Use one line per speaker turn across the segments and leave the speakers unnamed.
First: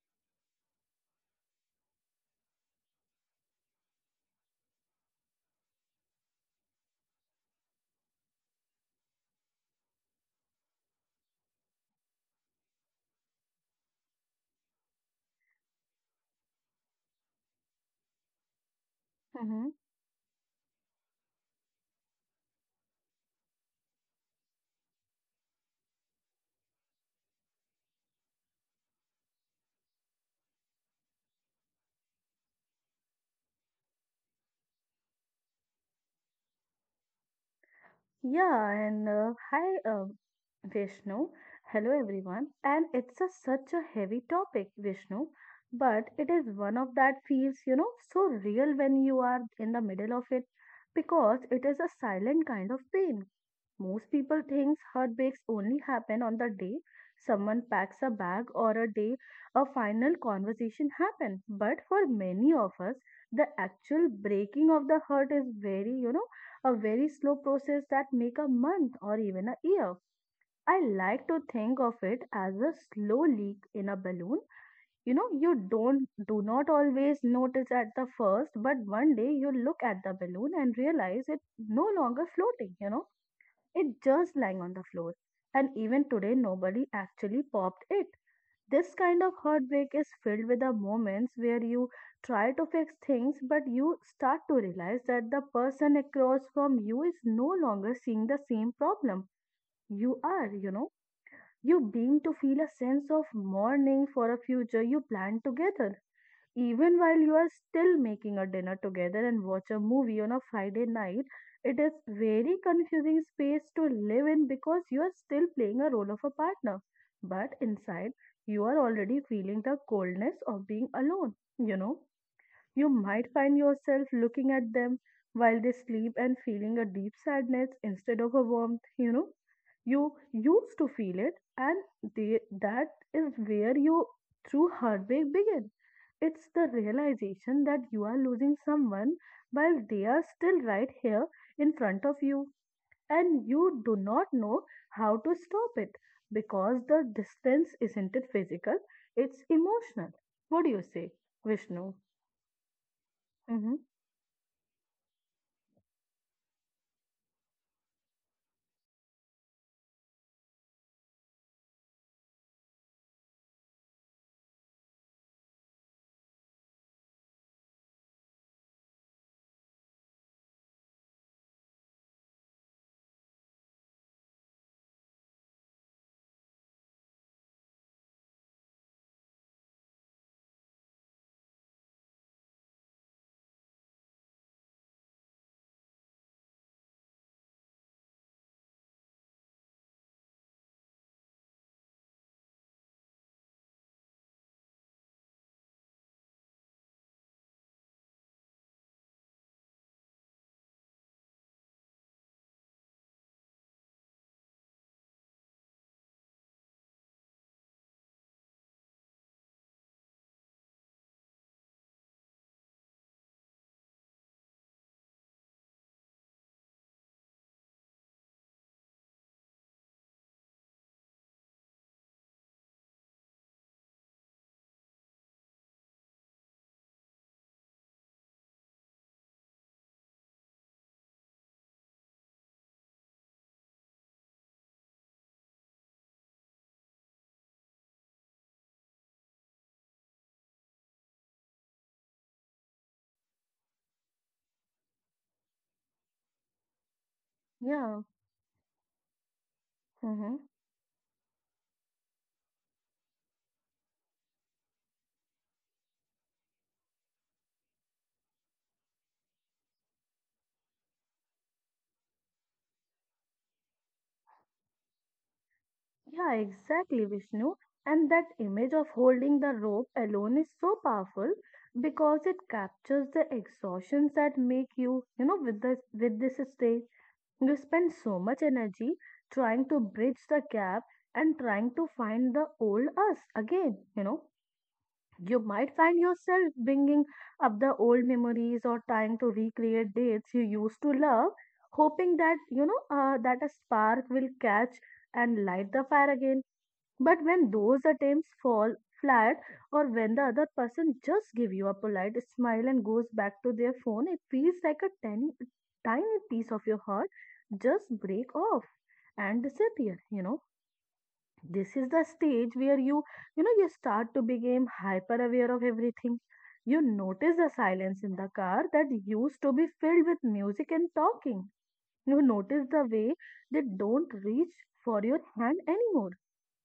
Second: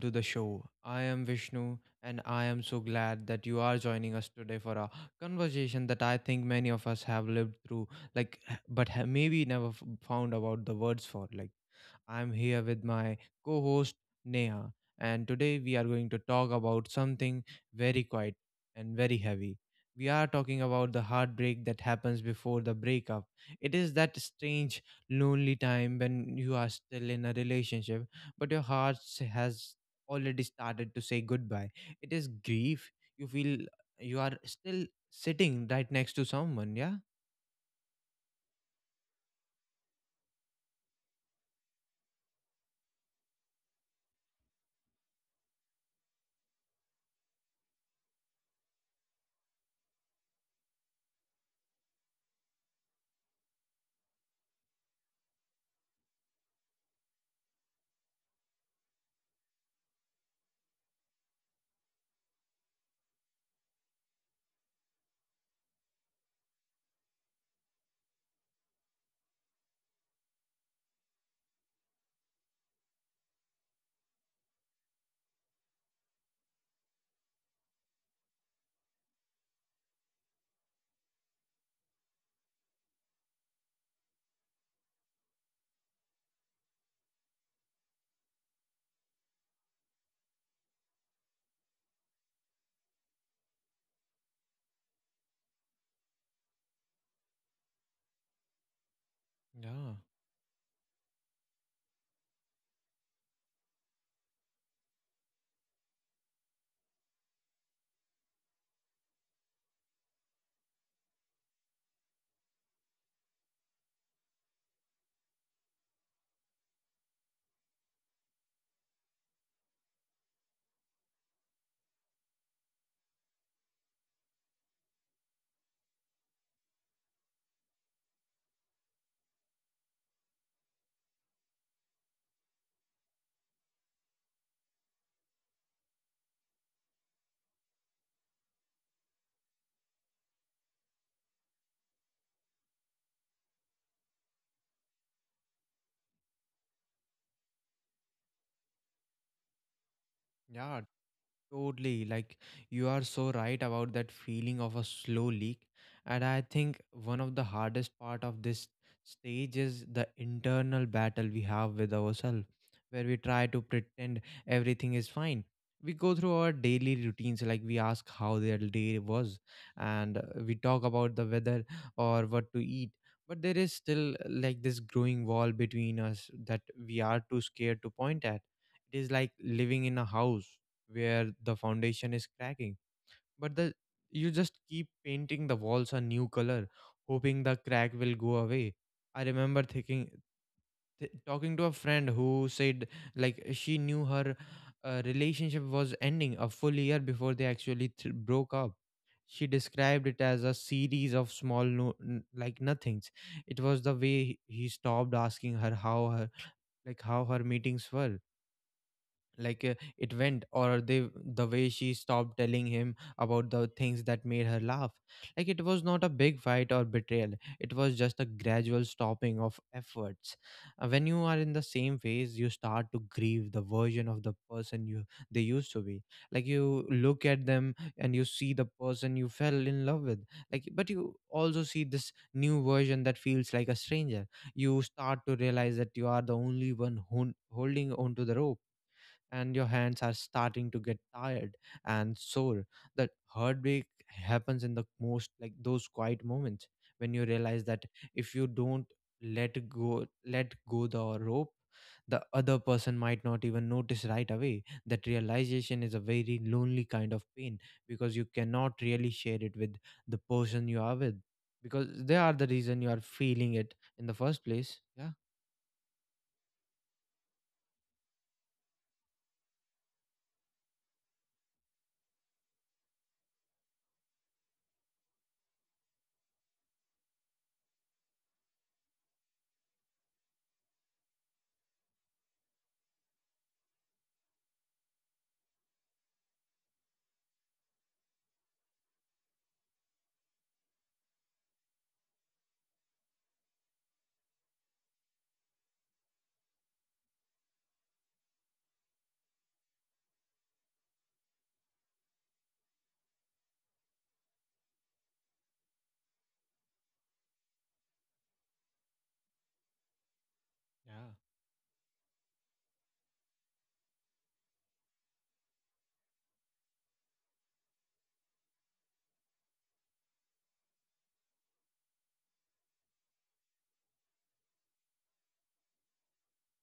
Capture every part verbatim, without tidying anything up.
to the show. I am Vishnu, and I am so glad that you are joining us today for a conversation that I think many of us have lived through, like, h- but ha- maybe never f- found about the words for. Like, I'm here with my co host, Neha, and today we are going to talk about something very quiet and very heavy.
Mm-hmm.
We are talking about the heartbreak that happens before the breakup. It is that strange, lonely time when you are still in a relationship but your heart s- has already started to say goodbye. It is grief. You feel you are still sitting right next to someone. Yeah.
Yeah, and uh, hi, uh, Vishnu. Hello, everyone. And it's a, such a heavy topic, Vishnu, but it is one of that feels, you know, so real when you are in the middle of it because it is a silent kind of pain. Most people thinks heartbreaks only happen on the day someone packs a bag or a day a final conversation happen. But for many of us, the actual breaking of the heart is very, you know, a very slow process that make a month or even a year. I like to think of it as a slow leak in a balloon. You know, you don't do not always notice at the first, but one day you look at the balloon and realize it no longer floating, you know it just lying on the floor. And even today, nobody actually popped it. This kind of heartbreak is filled with the moments where you try to fix things, but you start to realize that the person across from you is no longer seeing the same problem
Yeah.
you are, you know. You begin to feel a sense of mourning for a future you planned together even while you are still making a dinner together and watch a movie on a Friday night, it is very confusing space to live in because you are still playing a role of a partner. But inside, you are already feeling the coldness of being alone. You know, you might find yourself looking at them while they sleep and feeling a deep sadness instead of a warmth, you know. You used to feel it, and they, that is where you true heartbreak begins. It's the realization that you are losing someone while they are still right here in front of you, and you do not know how to stop it because the distance isn't it physical, it's emotional. What do you
Yeah,
say, Vishnu?
totally, like you are so right
Mm-hmm.
about that feeling of a slow leak. And I think one of the hardest part of this stage is the internal battle we have with ourselves, where we try to pretend everything is fine. We go through our daily routines, like we ask how their day was, and uh, we talk about the weather or what to eat. But there is still uh, like this growing wall between us that we are too scared to point at. It is like living in a house where the foundation is cracking but the you just keep painting the walls a new color hoping the crack will go away. I remember thinking, th- talking to a friend who said like she knew her uh, relationship was ending a full year before they actually th- broke up. She described it as a series of small no- n- like nothings. It was the way he he stopped asking her how her like how her meetings were like uh, it went, or they the way she stopped telling him about the things that made her laugh. Like it was not a big fight or betrayal, it was just a gradual stopping of efforts. Uh, when you are in the same phase you start to grieve the version of the person you they used to be. Like you look at them and you see the person you fell in love with, like, but you also see this new version that feels like a stranger. You start to realize that you are the only one who, holding on to the rope, and your hands are starting to get tired and sore. That heartbreak happens in the most like those quiet moments when you realize that
Yeah.
if you don't let go
Mm-hmm.
let go the rope, the other person might not even notice right away. That realization is a very lonely kind of pain because you cannot really share it with the person you are with, because they are the reason you are feeling it in the first place. Yeah.
Yeah, exactly, Vishnu. And that image of holding the rope alone is so powerful because it captures the exhaustions that make you, you know, with this with this state. You spend so much energy trying to bridge the gap and trying to find the old us again, you know. You might find yourself bringing up the old memories or trying to recreate dates you used to love, hoping that, you know, uh, that a spark will catch and light the fire again. But when those attempts fall flat or when the other person just give you a polite smile and goes back to their phone, it feels like a tiny, tiny piece of your heart just break off and disappear, you know.
Yeah,
This is the stage where you, you know, you start to become hyper aware of everything. You notice the silence in the car that used to be filled with music and talking. You notice the way they don't reach for your hand anymore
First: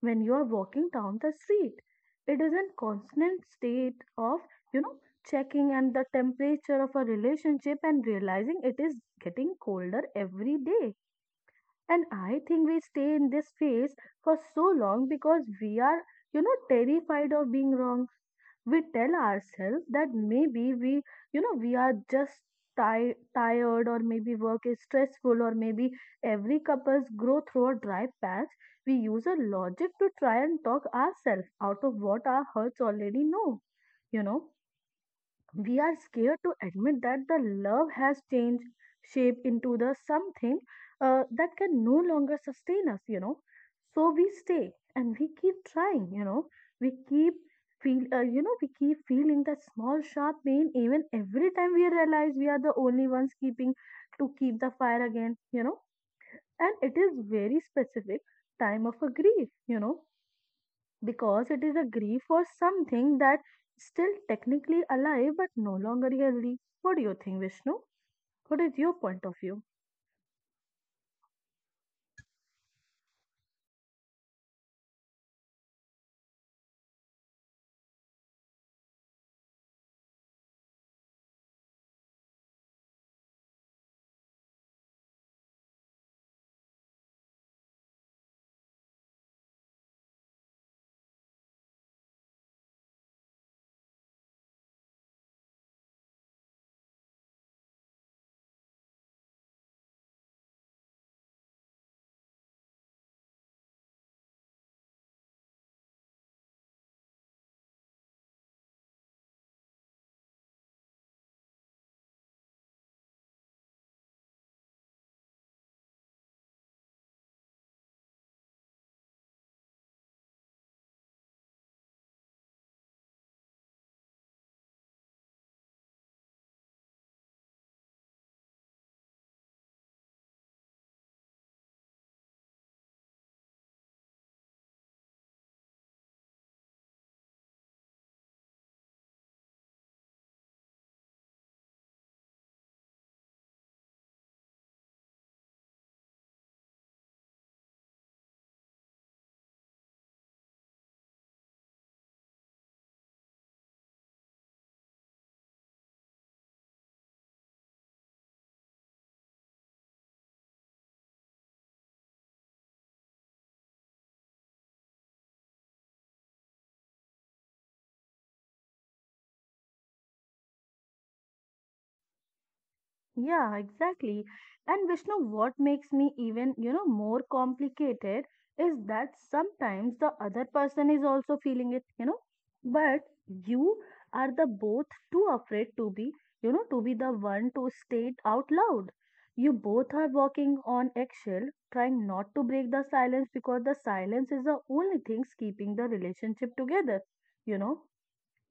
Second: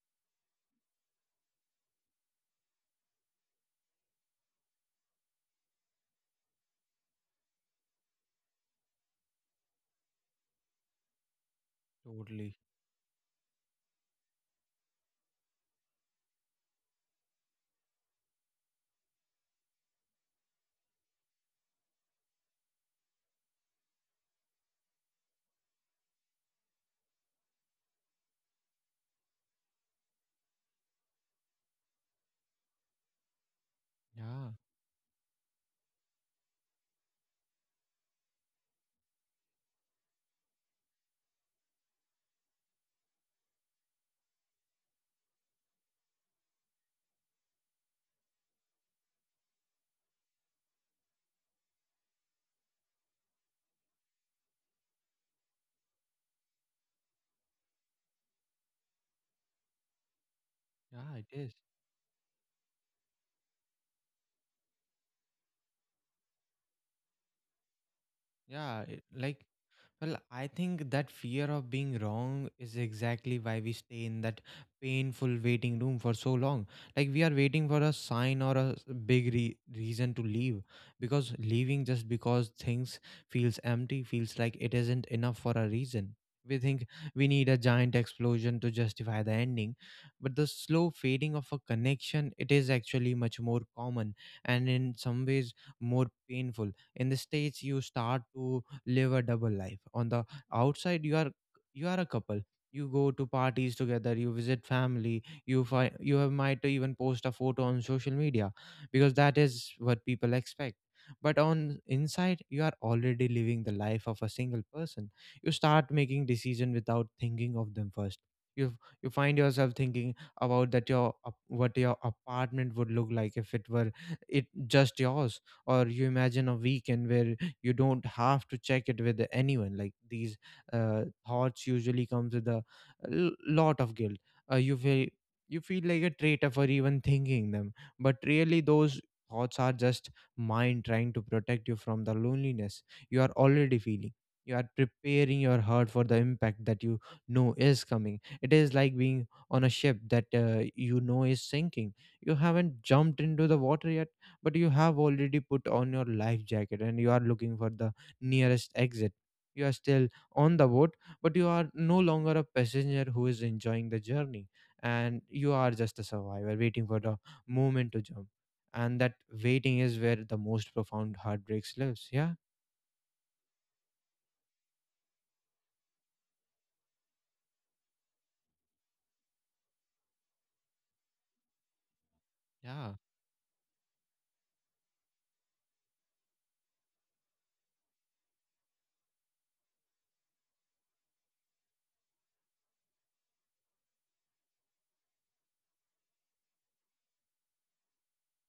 when you are walking down the street. It is a constant state of, you know, checking and the temperature of a relationship and realizing it is getting colder every day. And I
totally.
think we stay in this phase for so long because we are, you know, terrified of being wrong. We tell ourselves that maybe we, you know, we are just ti- tired or maybe work is stressful or maybe every couple's grow through a dry patch. We use a logic to try and talk ourselves out of what our hearts already know, you
Yeah,
know. We are scared to admit that the love has changed shape into the something, uh, that can no longer sustain us, you know. So we stay and we keep trying, you know. We keep feel uh, you know, we keep feeling that small sharp pain even every time we realize we are the only ones keeping to keep the fire again, you know. And it is very specific time of a grief, you know,
yeah, it
because
is.
it is a grief for something that still technically alive but no longer healthy. What do you think, Vishnu? What is
Yeah,
your
it,
point of
like,
view?
well, I think that fear of being wrong is exactly why we stay in that painful waiting room for so long. Like, we are waiting for a sign or a s- big re- reason to leave, because leaving just because things feels empty feels like it isn't enough for a reason. We think we need a giant explosion to justify the ending, but the slow fading of a connection, it is actually much more common and in some ways more painful. In the states you start to live a double life. On the outside you are you are a couple. You go to parties together, you visit family, you fi- you have- might even post a photo on social media because that is what people expect. But on inside you are already living the life of a single person. You start making decision without thinking of them first. you you find yourself thinking about that your ap- what your apartment would look like if it were it just yours, or you imagine a weekend where you don't have to check it with anyone. Like these uh, thoughts usually comes with a l- lot of guilt. uh, you feel you feel like a traitor for even thinking them, but really those thoughts are just mind trying to protect you from the loneliness you are already feeling. You are preparing your heart for the impact that you know is coming. It is like being on a ship that uh, you know is sinking. You haven't jumped into the water yet, but you have already put on your life jacket and you are looking for the nearest exit. You are still on the boat, but you are no longer a passenger who is enjoying the journey, and you are just a survivor waiting for the moment to jump. And that waiting is where the most profound heartbreaks lives. Yeah.
Yeah, exactly. And Vishnu, what makes me even, you know, more complicated is that sometimes the other person is also feeling it, you know,
Yeah,
but you are the both too afraid to be, you know, to be the one to state out loud. You both are walking on eggshell, trying not to break the silence because the silence is the only thing keeping the relationship together, you know.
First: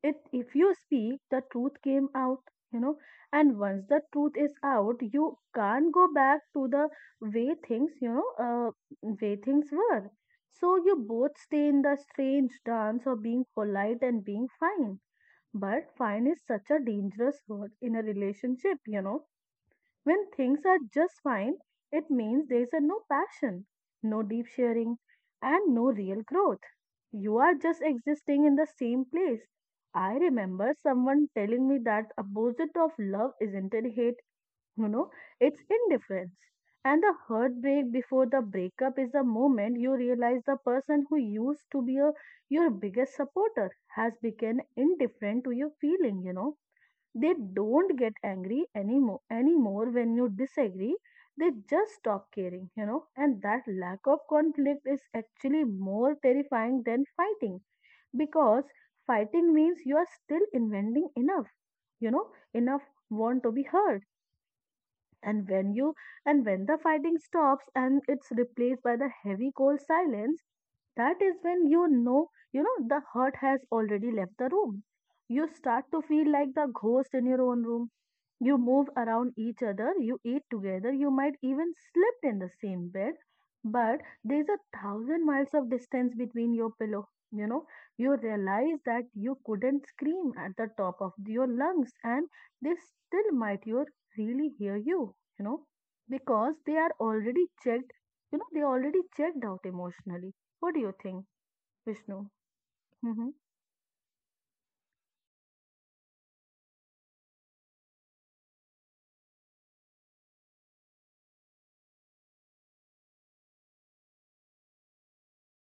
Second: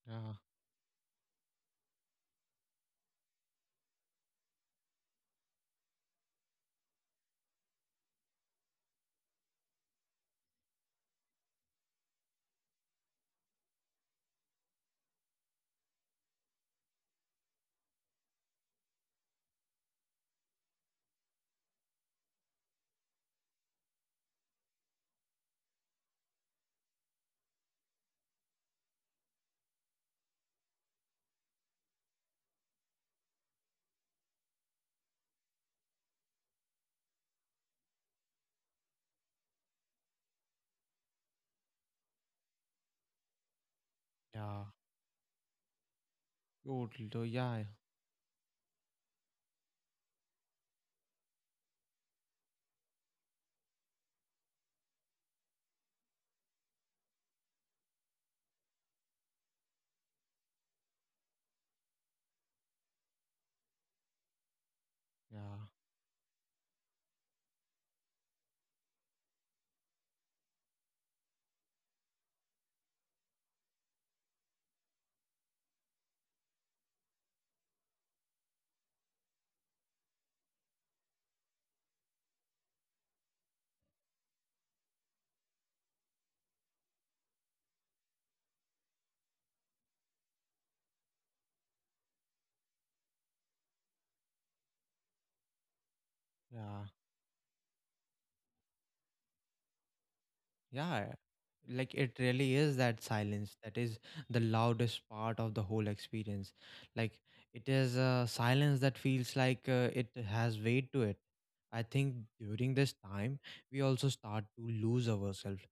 It
yeah,
if you speak the truth came out, you know, and once the truth is out you can't go back to the way things, you know, uh, way things were. So you both stay in the strange dance of being polite and being fine, but fine is such a dangerous word in a relationship, you know. When things are just fine, it means there is a no passion, no deep sharing, and no real growth. You are just existing in the same place. I remember someone telling me that opposite of love isn't it hate, you know, it's indifference. And the heartbreak before the breakup is the moment you realize the person who used to be a, your biggest supporter has
yeah.
become indifferent to your feeling, you know.
Totally.
They
Yeah,
don't get angry anymore anymore when you disagree. They just stop caring, you know, and that lack of conflict is actually more terrifying than fighting because fighting means you are still inventing enough, you know, enough want to be heard. And
yeah,
when you and when the fighting stops and it's replaced by the heavy cold silence, that is when you know, you know, the hurt has already left the room. You start to feel like the ghost in your own room. You move around each other, you eat together, you might even slept in the same bed, but there's a thousand miles of distance between your pillow, you know. You realize that you couldn't scream at the top of your lungs and they still might you really hear you, you know, because they
yeah.
are already checked, you know, they already checked out emotionally. What do you
Yeah,
think,
like it
Vishnu?
really is that
Hmm.
silence that is the loudest part of the whole experience. Like it is a silence that feels like uh, it has weight to it. I think during this time, we also start to lose ourselves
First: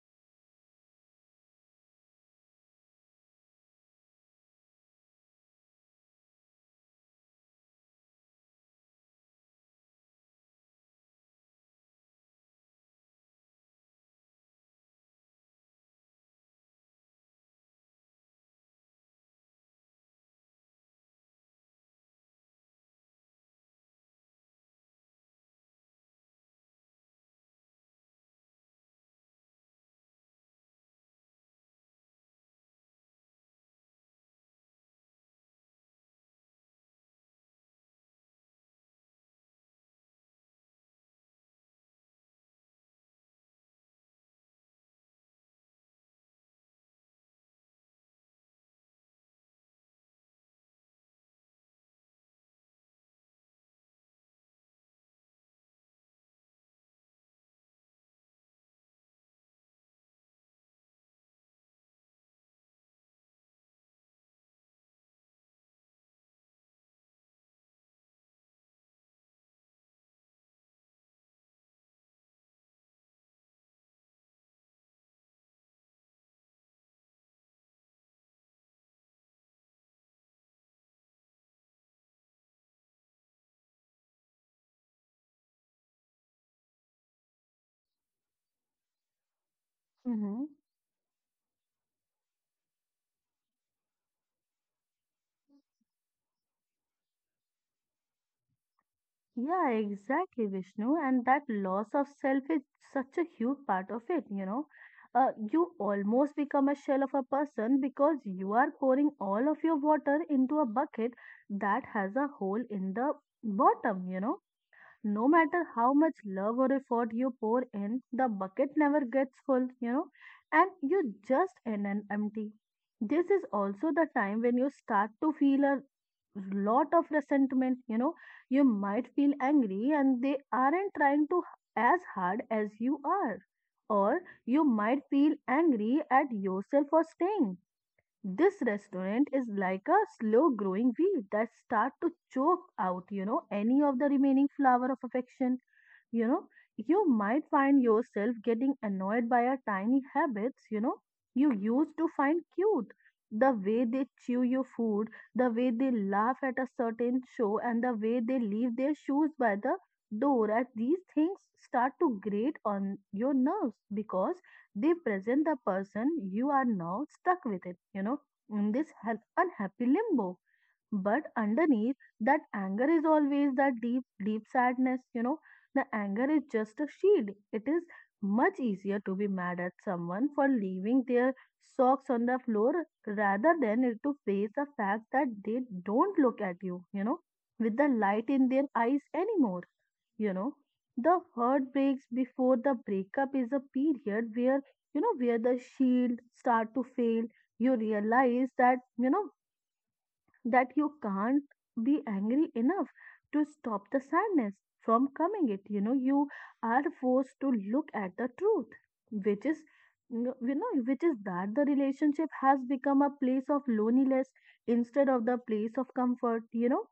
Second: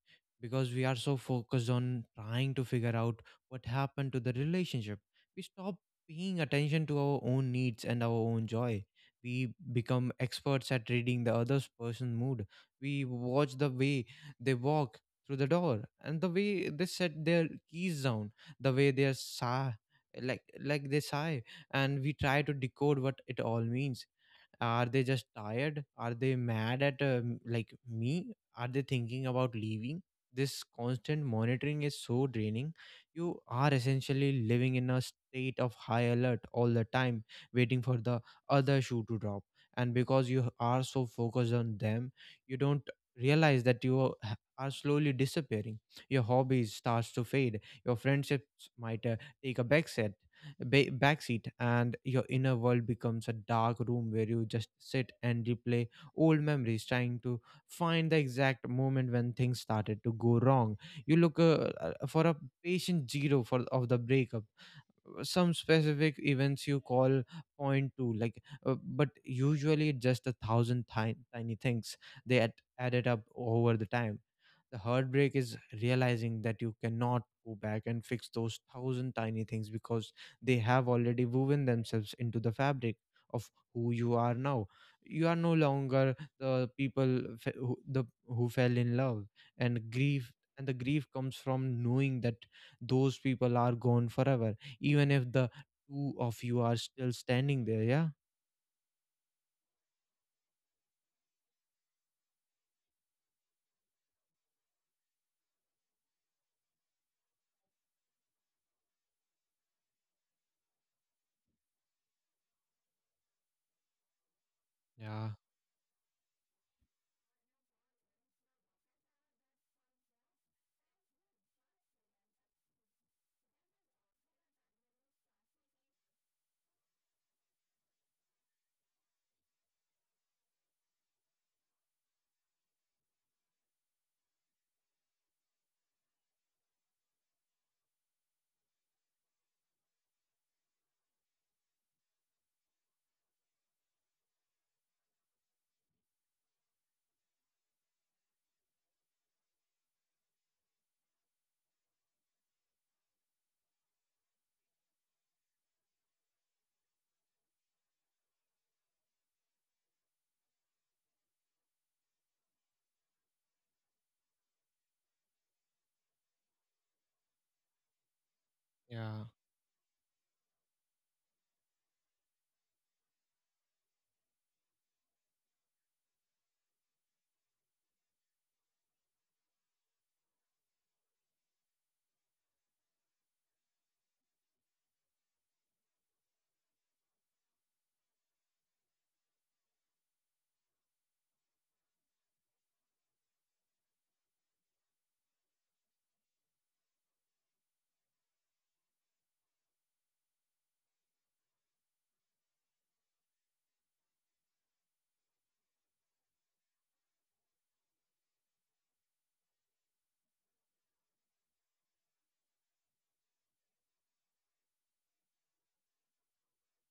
because we are so focused on trying to figure out what happened to the relationship. We stop paying attention to our own needs and our own joy. We become experts at reading the other person's mood. We watch the way they walk through the door, and the way they set their keys down, the way they are sigh, like like they sigh, and we try to decode what it all means. Are they just tired? Are they mad at um, like me? Are they thinking about leaving? This constant monitoring is so draining. You are essentially living in a state of high alert all the time, waiting for the other shoe to drop. And because you are so focused on them, you don't realize that you are are slowly disappearing. Your hobbies starts to fade. Your friendships might uh, take a backseat ba- backseat, and your inner world becomes a dark room where you just sit and replay old memories trying to find the exact moment when things started to go wrong. You look uh, uh, for a patient zero for of the breakup, some specific events you call point two, like uh, but usually just a thousand tiny, tiny things they add, added up over the time. The heartbreak is realizing that you cannot go back and fix those thousand tiny things because they have already woven themselves into the fabric of who you are now. You are no longer the people fe- who, the, who fell in love and grief.
Mm-hmm.
And the grief comes from knowing that those people are gone forever, even if the two of you are still standing there. Yeah.
Yeah, exactly, Vishnu. And that loss of self is such a huge part of it, you know. Uh, you almost become a shell of a person because you are pouring all of your water into a bucket that has a hole in the bottom, you know. No
Yeah,
matter how much love or effort you pour in, the bucket never gets full, you know, and you just end an empty. This is also the time when you start to feel a lot of resentment, you know, you might feel angry and they aren't trying to as hard as you are. Or you might feel angry at yourself for staying. This restaurant is like a slow growing weed that start to choke out, you know, any of the remaining flower of affection. You know, you might find yourself getting annoyed by a tiny habits, you know, you used to find cute. The way they chew your food, the way they laugh at a certain show, and the way they leave their shoes by the door as these things start to grate on your nerves because they present the person you are now stuck with it, you know, in this ha-
yeah.
unhappy limbo. But underneath that anger is always that deep, deep sadness, you know. The anger is just a shield. It is much easier to be mad at someone for leaving their socks on the floor rather than it to face the fact that they don't look at you, you know, with the light in their eyes anymore, you know. The heartbreaks before the breakup is a period where, you know, where the shield start to fail. You realize that, you know, that you can't be angry enough to stop the sadness from coming it, you know. You are forced to look at the truth, which is, you know, which is that the relationship has become a place of loneliness instead of the place of comfort, you know.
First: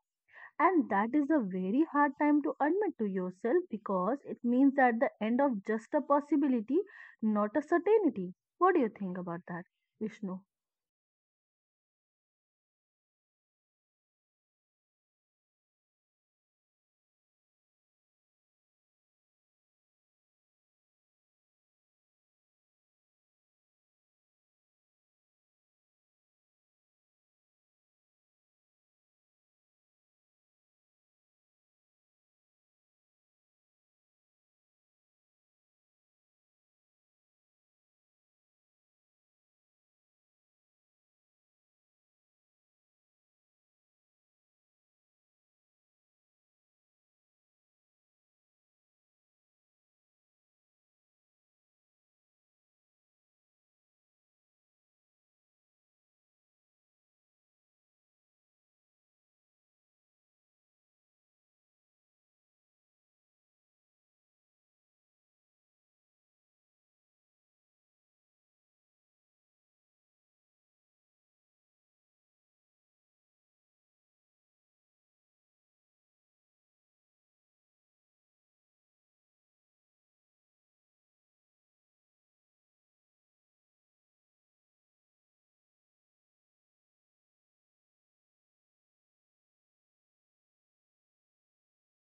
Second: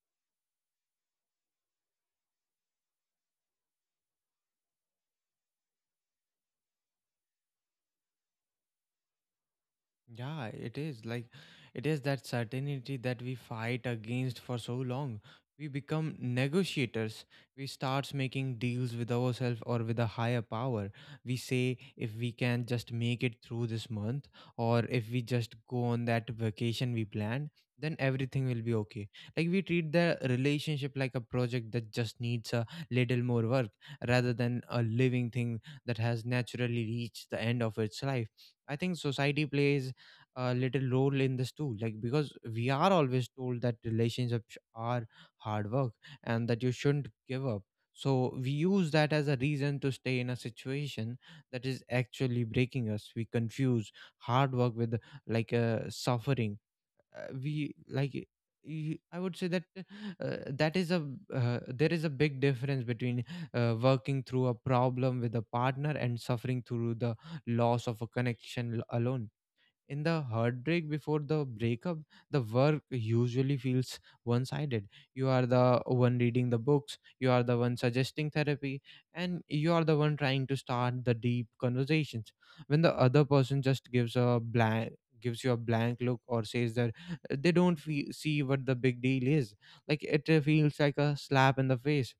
And that is a very hard time to admit to yourself because it means that the end of just a possibility, not a certainty. What do you think about that, Vishnu?
Yeah, it is like it is that certainty that we fight against for so long. We become negotiators. We starts making deals with ourselves or with a higher power. We say if we can just make it through this month or if we just go on that vacation we planned, then everything will be okay. Like we treat the relationship like a project that just needs a little more work rather than a living thing that has naturally reached the end of its life. I think society plays a little role in this too, like, because we are always told that relationships are hard work and that you shouldn't give up. So we use that as a reason to stay in a situation that is actually breaking us. We confuse hard work with like uh, suffering. uh, we like y- I would say that uh, that is a uh, there is a big difference between uh, working through a problem with a partner and suffering through the loss of a connection l- alone. In the heartbreak before the breakup, the work usually feels one sided. You are the one reading the books, you are the one suggesting therapy, and you are the one trying to start the deep conversations. When the other person just gives a blank gives you a blank look or says that uh, they don't fe- see what the big deal is, like it uh, feels like a slap in the face.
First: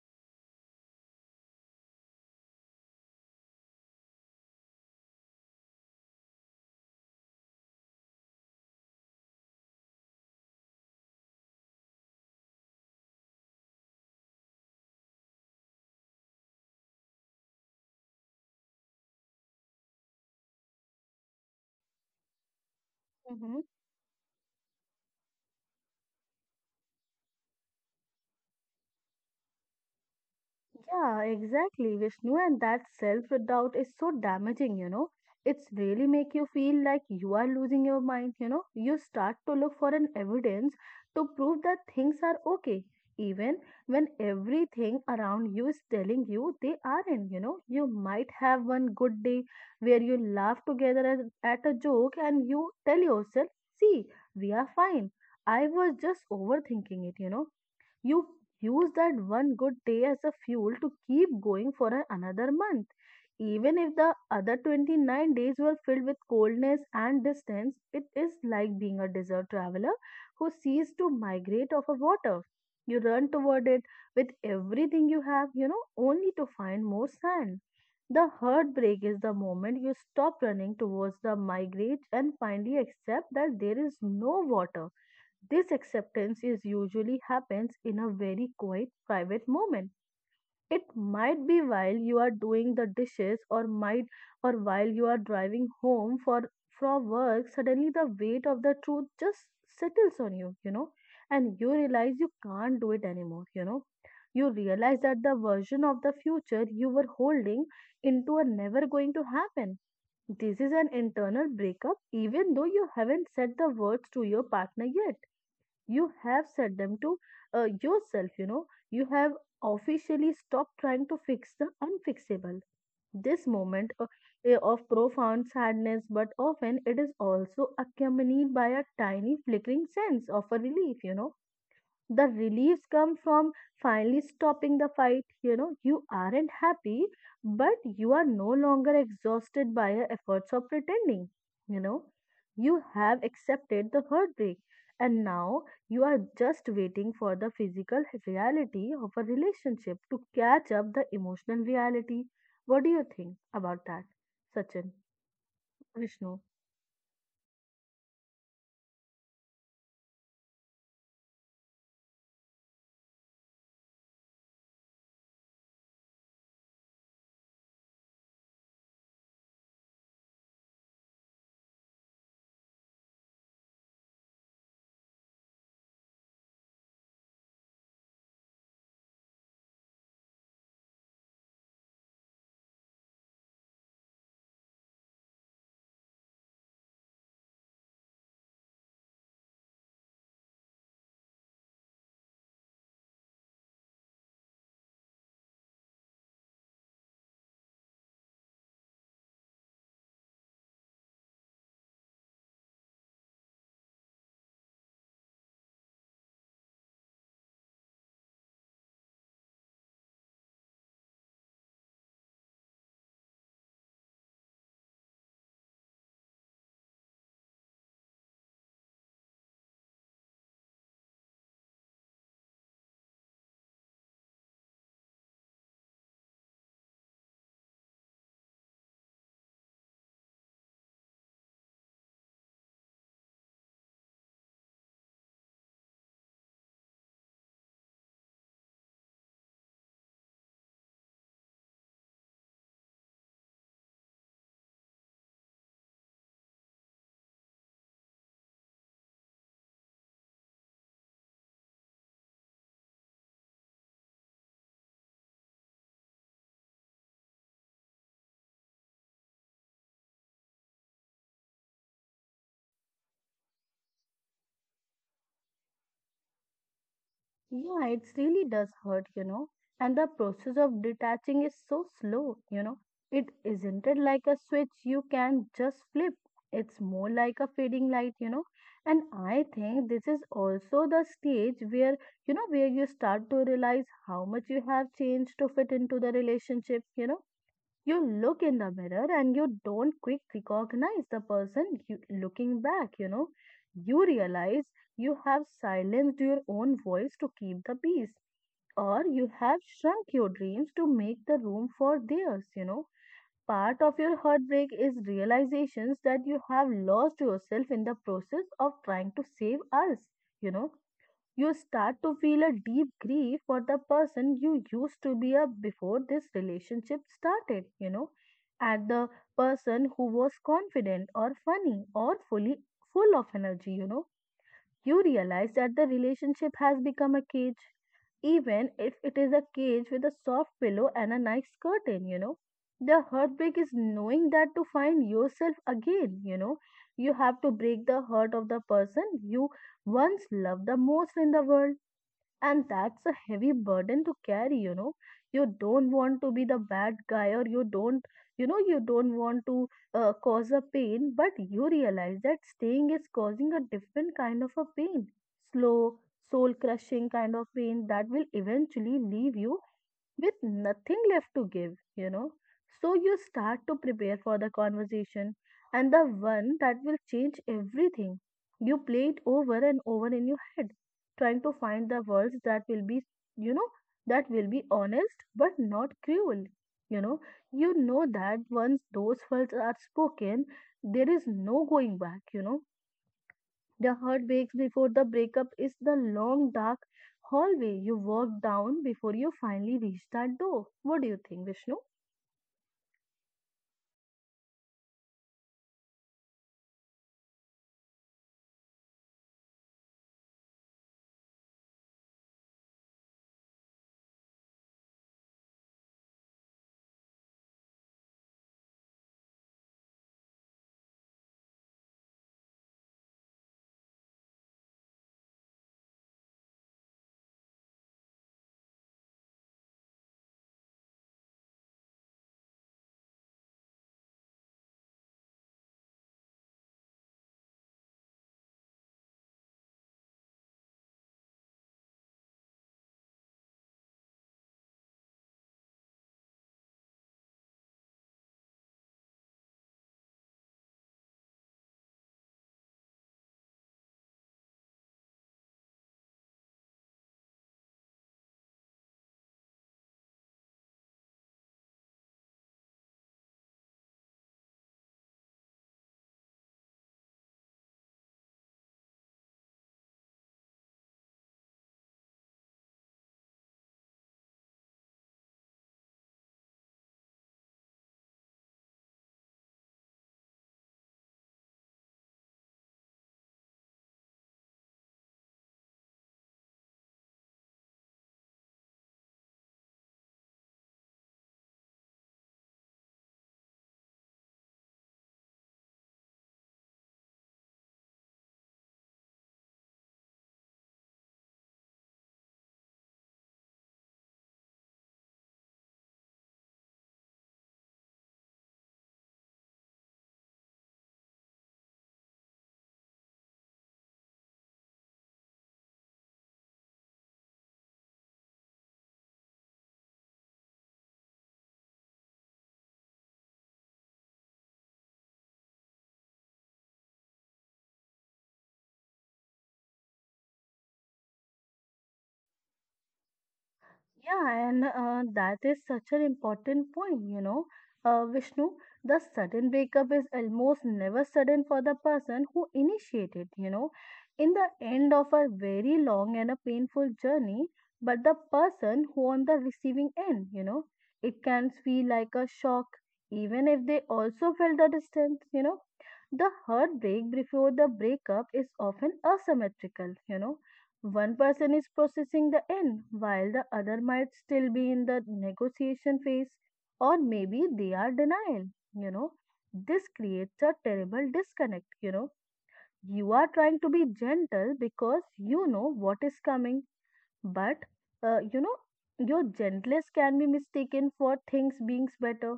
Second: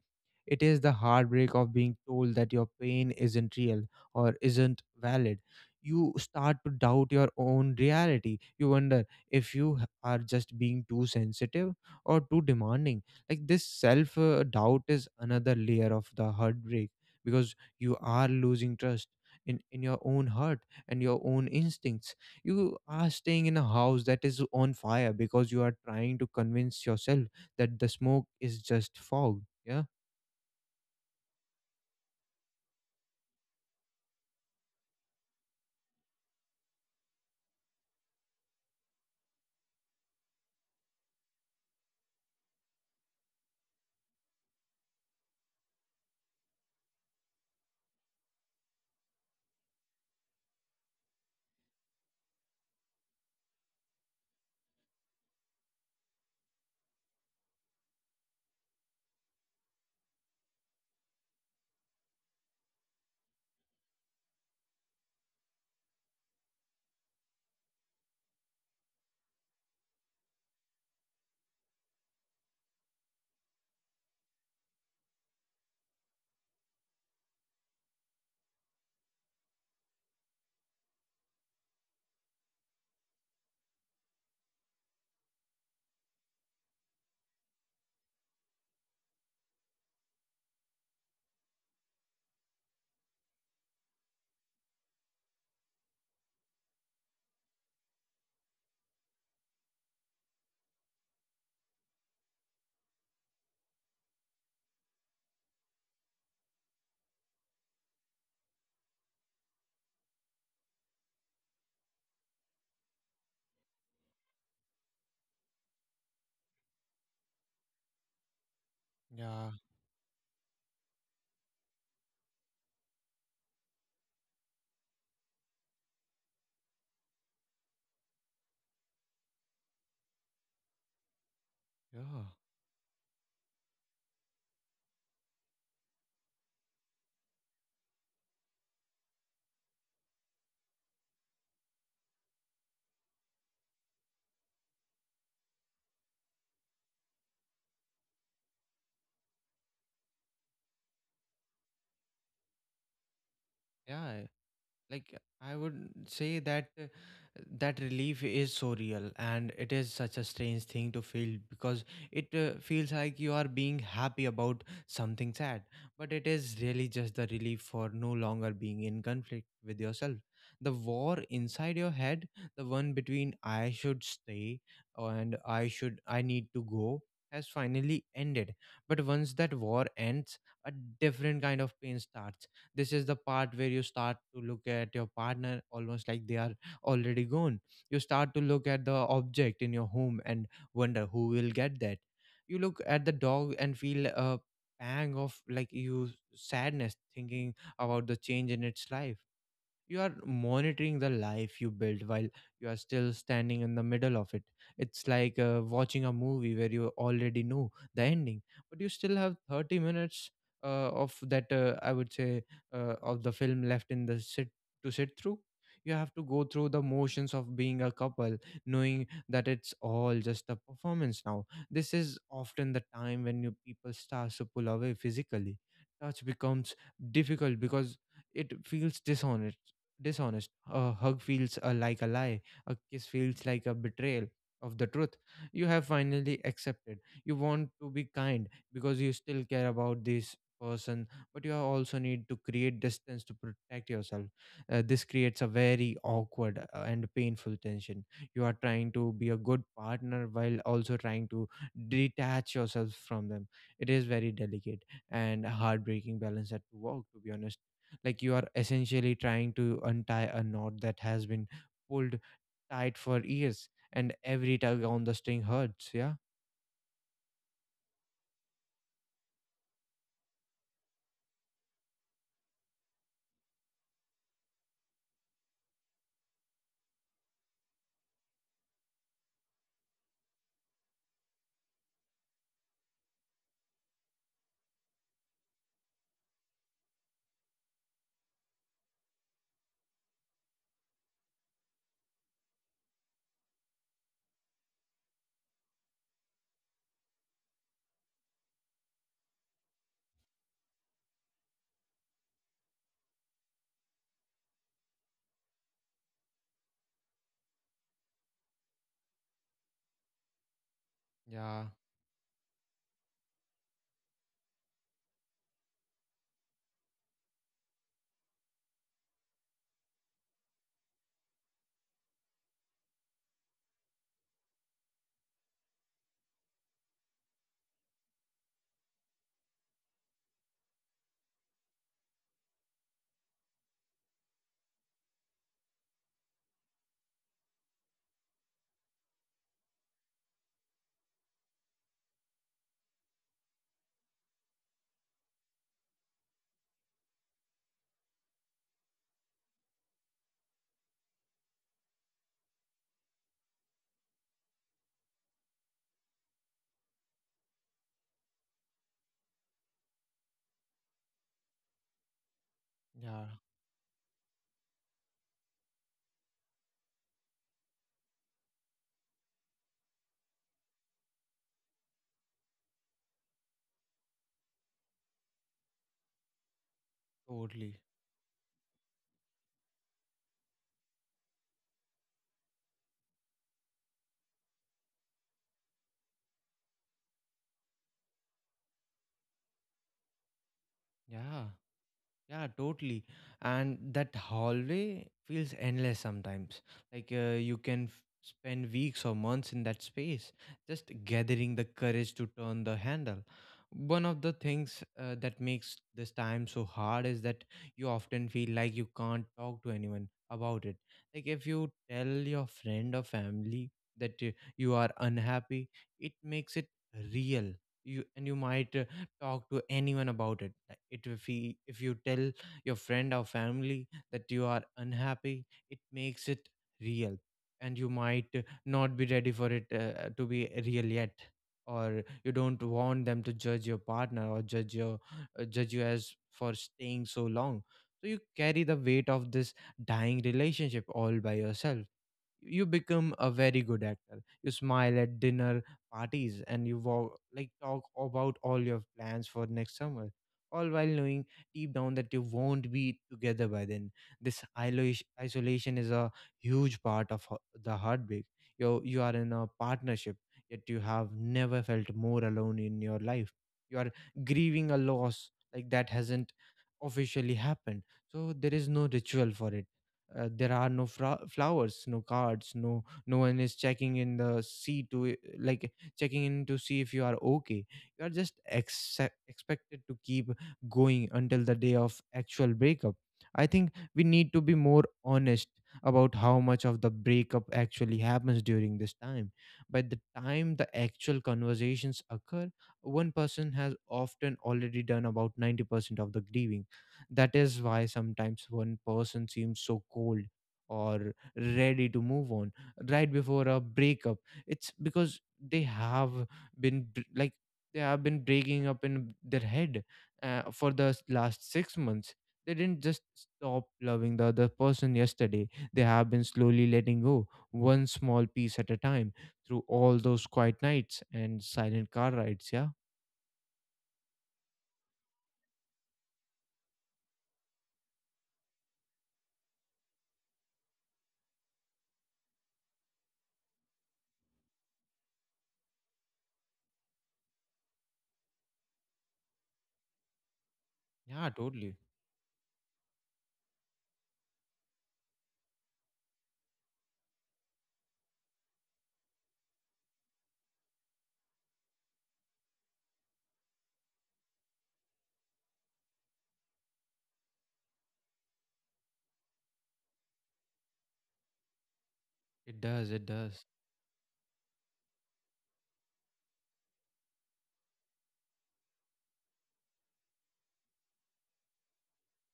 It is the heartbreak of being told that your pain isn't real or isn't valid. You start to doubt your own reality. You wonder if you h- are just being too sensitive or too demanding. Like this self uh, doubt is another layer of the heartbreak because you are losing trust in, in your own heart and your own instincts. You are staying in a house that is on fire because you are trying to convince yourself that the smoke is just fog. Yeah.
Yeah, exactly, Vishnu, and that self-doubt is so damaging, you know. It's really make you feel like you are losing your mind, you know. You start to look for an evidence to prove that things are okay, even when everything around you is telling you they aren't, you know. You might have one good day where you laugh together at, at a joke and you tell yourself, see, we are fine. I was just overthinking it, you know. You use that one good day as a fuel to keep going for a- another month. Even if the other twenty-nine days were filled with coldness and distance, it is like being a desert traveler who sees to migrate off a water. You run toward it with everything you have, you know, only to find more sand. The heartbreak is the moment you stop running towards the migrate and finally accept that there is no water. This acceptance is usually happens in a very quiet private moment. It might be while you are doing the dishes or might or while you are driving home for from work. Suddenly the weight of the truth just settles on you, you know, and you realize you can't do it anymore, you know. You realize that the version of the future you were holding into are never going to happen. This is an internal breakup, even though you haven't said the words to your partner yet. You have set them to uh, yourself, you know. You have
Yeah,
officially stopped trying to fix the unfixable. This moment uh, eh, of profound sadness, but often it is also accompanied by a tiny flickering sense of a relief, you know. The
yeah,
release come from finally stopping the fight, you know. You aren't happy, but you are no longer exhausted by your efforts of pretending, you know. You have accepted the heartbreak, and now you are just waiting for the physical reality of a relationship to catch up the emotional reality. What do you think about that,
yeah.
Sachin?
Like I would
Vishnu,
say that uh, that relief is so real, and it is such a strange thing to feel because it uh, feels like you are being happy about something sad, but it is really just the relief for no longer being in conflict with yourself. The war inside your head, the one between I should stay and I should I need to go, has finally ended. But once that war ends, a different kind of pain starts. This is the part where you start to look at your partner almost like they are already gone. You start to look at the object in your home and wonder who will get that. You look at the dog and feel a pang of like you sadness thinking about the change in its life. You are monitoring the life you built while you are still standing in the middle of it. It's like uh, watching a movie where you already know the ending, but you still have thirty minutes uh, of that uh, I would say uh, of the film left in the sit to sit through. You have to go through the motions of being a couple, knowing that it's all just a performance now. This is often the time when you people start to pull away physically. Touch becomes difficult because it feels dishonest dishonest. A hug feels uh, like a lie. A kiss feels like a betrayal of the truth you have finally accepted. You want to be kind because you still care about this person, but you also need to create distance to protect yourself. Uh, this creates a very awkward uh, and painful tension. You are trying to be a good partner while also trying to detach yourself from them. It is very delicate and a heartbreaking balance that to walk, to be honest. Like you are essentially trying to untie a knot that has been pulled tight for years, and every tug on the string hurts. yeah
yeah, it really does hurt, you know. And the process of detaching is so slow, you know. It isn't it like a switch you can just flip. It's more like a fading light, you know. And I think this is also the stage where, you know, where you start to realize how much you have changed to fit into the relationship, you know. You look in the mirror and you don't quick recognize the person you, looking back, you know. You realize you have silenced your own voice to keep the peace, or you have shrunk your dreams to make the room for theirs, you know. Part of your heartbreak is realizations that you have lost yourself in the process of trying to save us, you know. You
yeah
start to feel a deep grief for the person you used to be a before this relationship started, you know, at the person who was confident or funny or fully full of energy, you know. You realize that the relationship has become a cage, even if it is a cage with a soft pillow and a nice curtain, you know. The heartbreak is knowing that to find yourself again, you know, you have to break the heart of the person you once loved the most in the world, and that's a heavy burden to carry, you know. You don't want to be the bad guy, or you don't, you know, you don't want to uh, cause a pain, but you realize that staying is causing a different kind of a pain. Slow, soul crushing kind of pain that will eventually leave you with nothing left to give, you know. So you
yeah
start to prepare for the conversation and the one that will change everything. You play it over and over in your head, trying to find the words that will be, you know, that will be honest but not cruel. You know, you
totally
know that once those words are spoken, there is no going back, you know. The heartbreaks before the breakup is the long dark hallway you walk down before you finally reach that door. What do you think,
yeah
Vishnu?
Yeah, totally. And that hallway feels endless sometimes. Like uh, you can f- spend weeks or months in that space, just gathering the courage to turn the handle. One of the things uh, that makes this time so hard is that you often feel like you can't talk to anyone about it. Like if you tell your friend or family that uh, you are unhappy, it makes it real. You and you might uh, talk to anyone about it Like, it if, he, if you tell your friend or family that you are unhappy, it makes it real, and you might uh, not be ready for it uh, to be real yet. Or you don't want them to judge your partner, or judge your uh, judge you as for staying so long. So you carry the weight of this dying relationship all by yourself. You become a very good actor. You smile at dinner parties and you walk, like talk about all your plans for next summer, all while knowing deep down that you won't be together by then. This isolation isolation is a huge part of ho- the heartbreak. You you are in a partnership, yet you have never felt more alone in your life. You are grieving a loss like that hasn't officially happened, so there is no ritual for it. Uh, there are no fra- flowers, no cards, no no one is checking in the sea to I- like checking in to see if you are okay. You are just ex expected to keep going until the day of actual breakup. I think we need to be more honest about how much of the breakup actually happens during this time. By the time the actual conversations occur, one person has often already done about ninety percent of the grieving. That is why sometimes one person seems so cold or ready to move on right before a breakup. It's because they have been br- like they have been breaking up in their head uh, for the s- last six months. They didn't just stop loving the other person yesterday. They have been slowly letting go one small piece at a time through all those quiet nights and silent car rides. Yeah.
Yeah, and uh, that is such an important point, you know, uh, Vishnu. The sudden breakup is almost never sudden for the person who initiated, you know, in the end of a very long and a painful journey, but the person who on the receiving end, you know, it
Yeah,
can
totally.
feel like a shock, even if they also felt the distance, you know. The heartbreak before the breakup is often asymmetrical, you know. One person is processing the end, while the other might still be in the negotiation phase, or maybe they are denial. You know, this creates a terrible disconnect. You know,
It does. It
you are
does.
trying to be gentle because you know what is coming, but uh, you know, your gentleness can be mistaken for things being better.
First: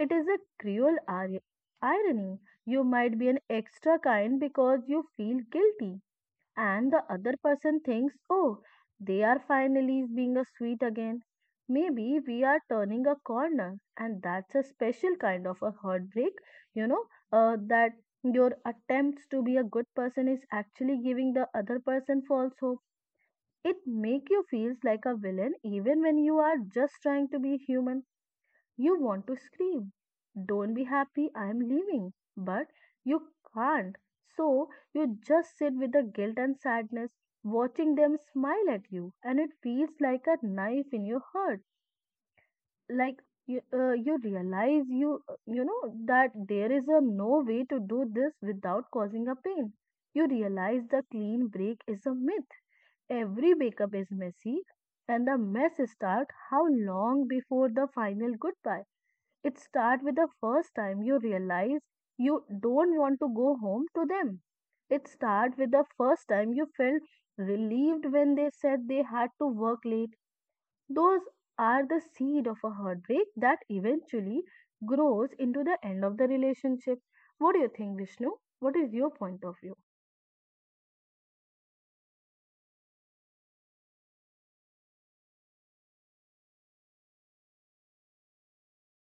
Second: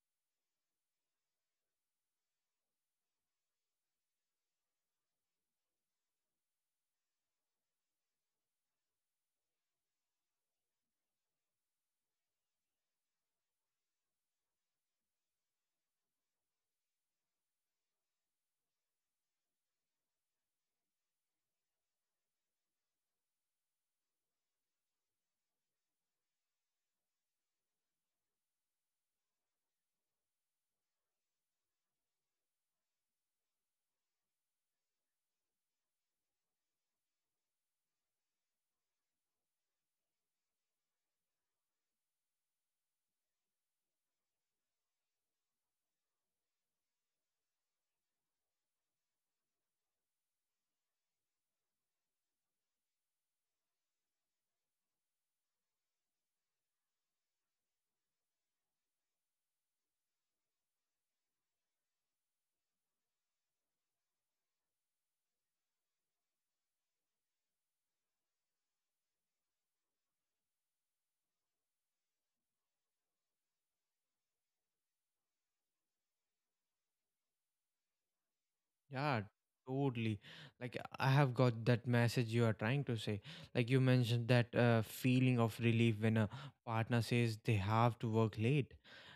It is a cruel ir- irony. You might be an extra kind because you feel guilty, and the other person thinks, oh, they are finally being a sweet again. Maybe we are turning a corner, and that's a special kind of a heartbreak, you know, uh, that your attempts to be a good person is actually giving the other person false hope. It make you feels like a villain even when you are just trying to be human. You want to scream, don't be happy, I am leaving. But you can't. So you just sit with the guilt and sadness, watching them smile at you, and it feels like a knife in your heart. Like you, uh, you realize you, you know, that there is a no way to do this without causing a pain. You realize the clean break is a myth. Every breakup is messy, and the mess starts how long before the final goodbye? It starts with the first time you realize you don't want to go home to them. It starts with the first time you felt relieved when they said they had to work late. Those are the seed of a heartbreak that eventually grows into the end of the relationship. What do you think, Vishnu? What is your
Yeah,
point of view?
totally. Like I have got that message you are trying to say. Like you mentioned that uh, feeling of relief when a partner says they have to work late,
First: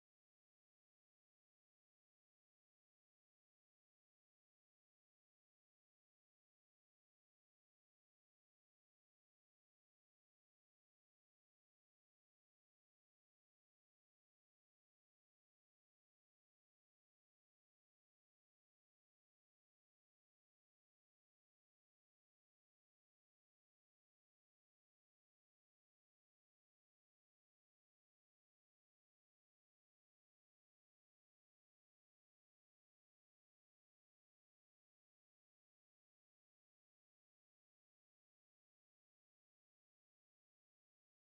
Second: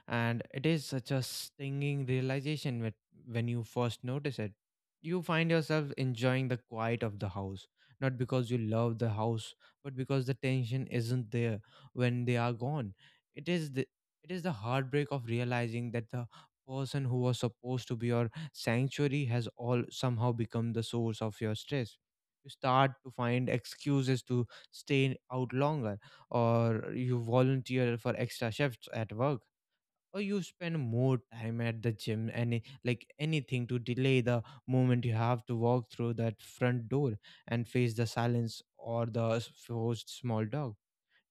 and it is such a stinging realization that when you first notice it, you find yourself enjoying the quiet of the house, not because you love the house, but because the tension isn't there when they are gone. It is the it is the heartbreak of realizing that the person who was supposed to be your sanctuary has all somehow become the source of your stress. You start to find excuses to stay out longer, or you volunteer for extra shifts at work, or you spend more time at the gym, any like anything to delay the moment you have to walk through that front door and face the silence or the s- forced small dog.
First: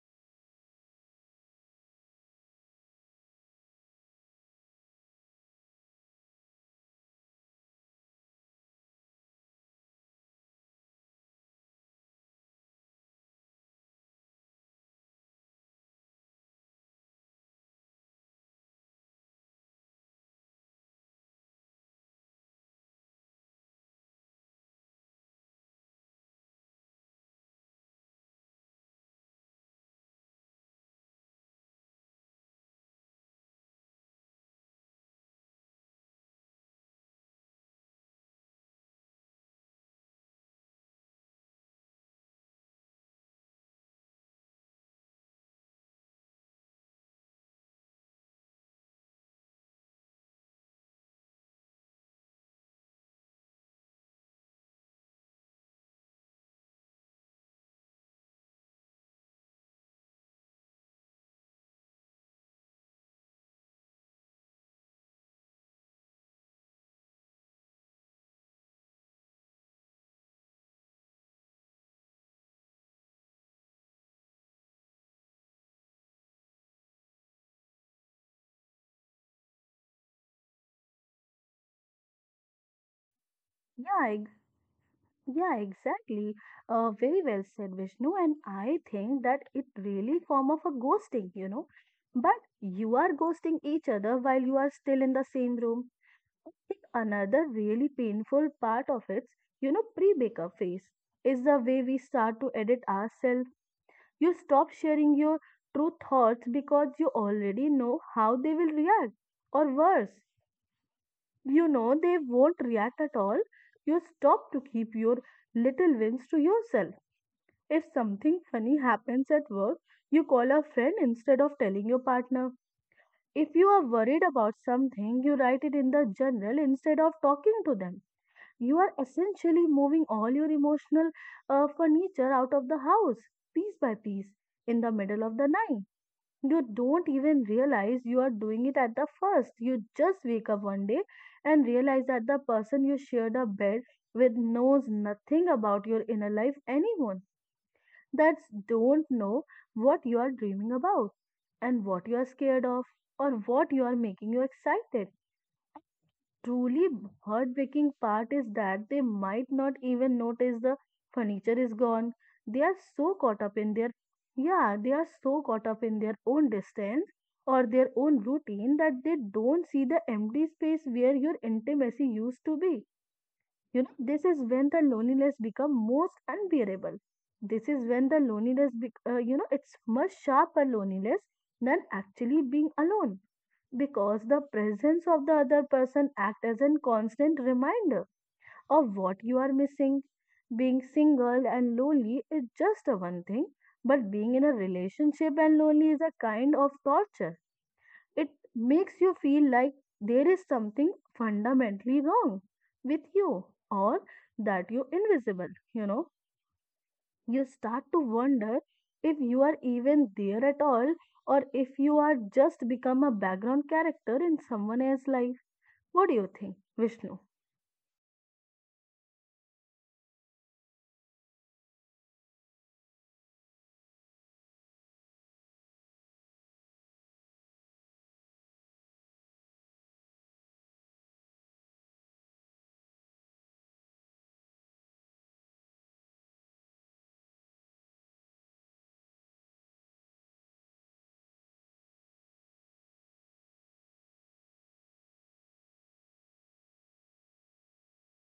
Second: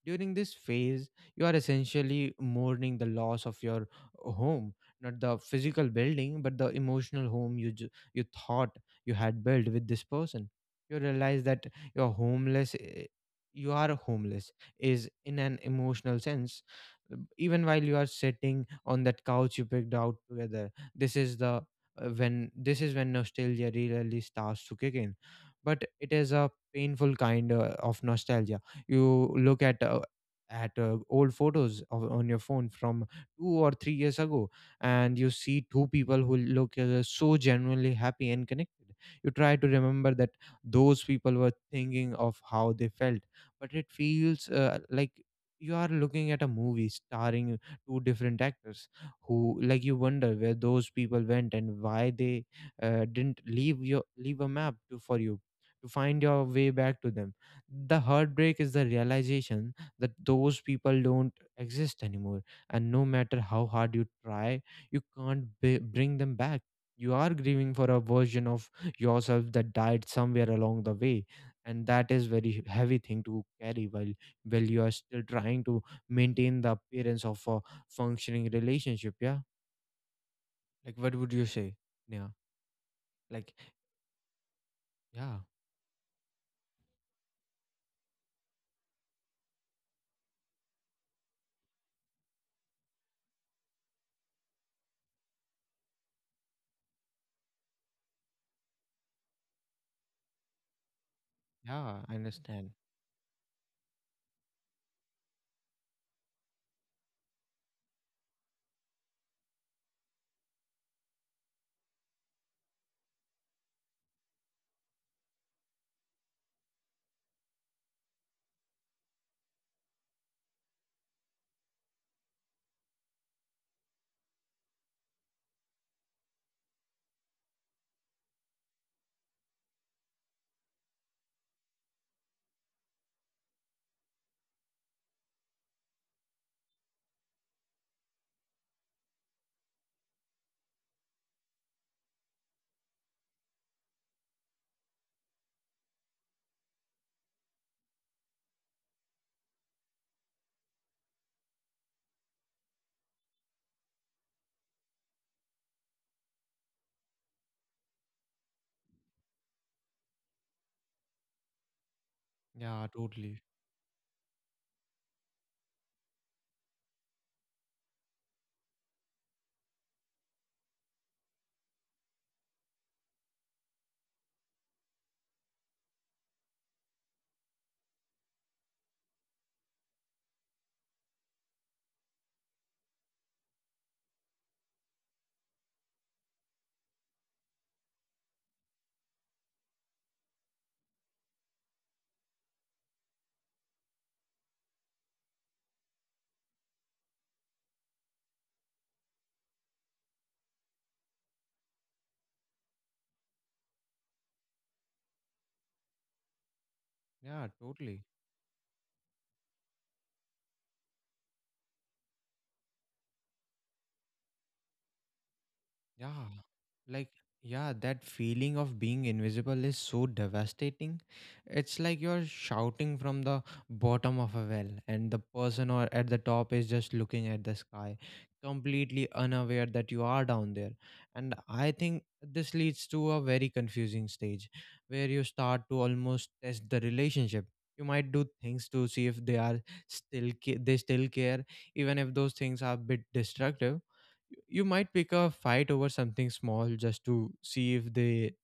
During this phase, you are essentially mourning the loss of your home, not the physical building, but the emotional home you ju- you thought you had built with this person. You realize that you're homeless. eh, You are homeless is in an emotional sense, even while you are sitting on that couch you picked out together. This is the uh, when this is when nostalgia really starts to kick in, but it is a painful kind uh, of nostalgia. You look at uh, at uh, old photos of, on your phone from two or three years ago, and you see two people who look uh, so genuinely happy and connected. You try to remember that those people were thinking of how they felt, but it feels uh, like you are looking at a movie starring two different actors. Who like You wonder where those people went and why they uh, didn't leave your leave a map to, for you to find your way back to them. The heartbreak is the realization that those people don't exist anymore, and no matter how hard you try, you can't b- bring them back. You are grieving for a version of yourself that died somewhere along the way, and that is very heavy thing to carry while while you are still trying to maintain the appearance of a functioning relationship. yeah like what would you say? Yeah like
Yeah, I
yeah
yeah, exactly. Uh, very well said, Vishnu. And I think that it really form of a ghosting, you know. But you are ghosting each other while you are still in the same room. I think another really painful part of it, you know, pre-breakup phase is the way we
yeah I
start to
understand
edit ourselves. You stop sharing your true thoughts because you already know how they will react, or worse, you know they won't react at all. You stop to keep your little wins to yourself. If something funny happens at work, you call a friend instead of telling your partner. If you are worried about something, you write it in the journal instead of talking to them. You are essentially moving all your emotional uh, furniture out of the house, piece by piece, in the middle of the night. You don't even realize you are doing it at the first. You just wake up one day and realize that the person you shared a bed with knows nothing about your inner life anymore. That's don't know what you are dreaming about, and what you are scared of, or what you are making you excited. Truly heartbreaking part is that they might not even notice the furniture is gone. They
yeah
are so
totally
caught up in their Yeah, they are so caught up in their own distance or their own routine that they don't see the empty space where your intimacy used to be. You know, this is when the loneliness become most unbearable. This is when the loneliness, bec- uh, you know, it's much sharper loneliness than actually being alone, because the presence of the other person acts as a constant reminder of what you are missing. Being single and lonely is just a one thing, but being in a relationship and lonely is a kind of torture. It makes you feel like there is something fundamentally wrong with you, or that you're invisible, you know.
yeah
You start
totally
to wonder if you are even there at all, or if you are just become a background character in someone else's life. What do
Yeah.
you think,
Like,
Vishnu?
yeah, that feeling of being invisible is so devastating. It's like you're shouting from the bottom of a well, and the person or at the top is just looking at the sky, completely unaware that you are down there. And I think this leads to a very confusing stage where you start to almost test the relationship. You might do things to see if they are still ca- they still care, even if those things are a bit destructive. You might pick a fight over something small just to see if they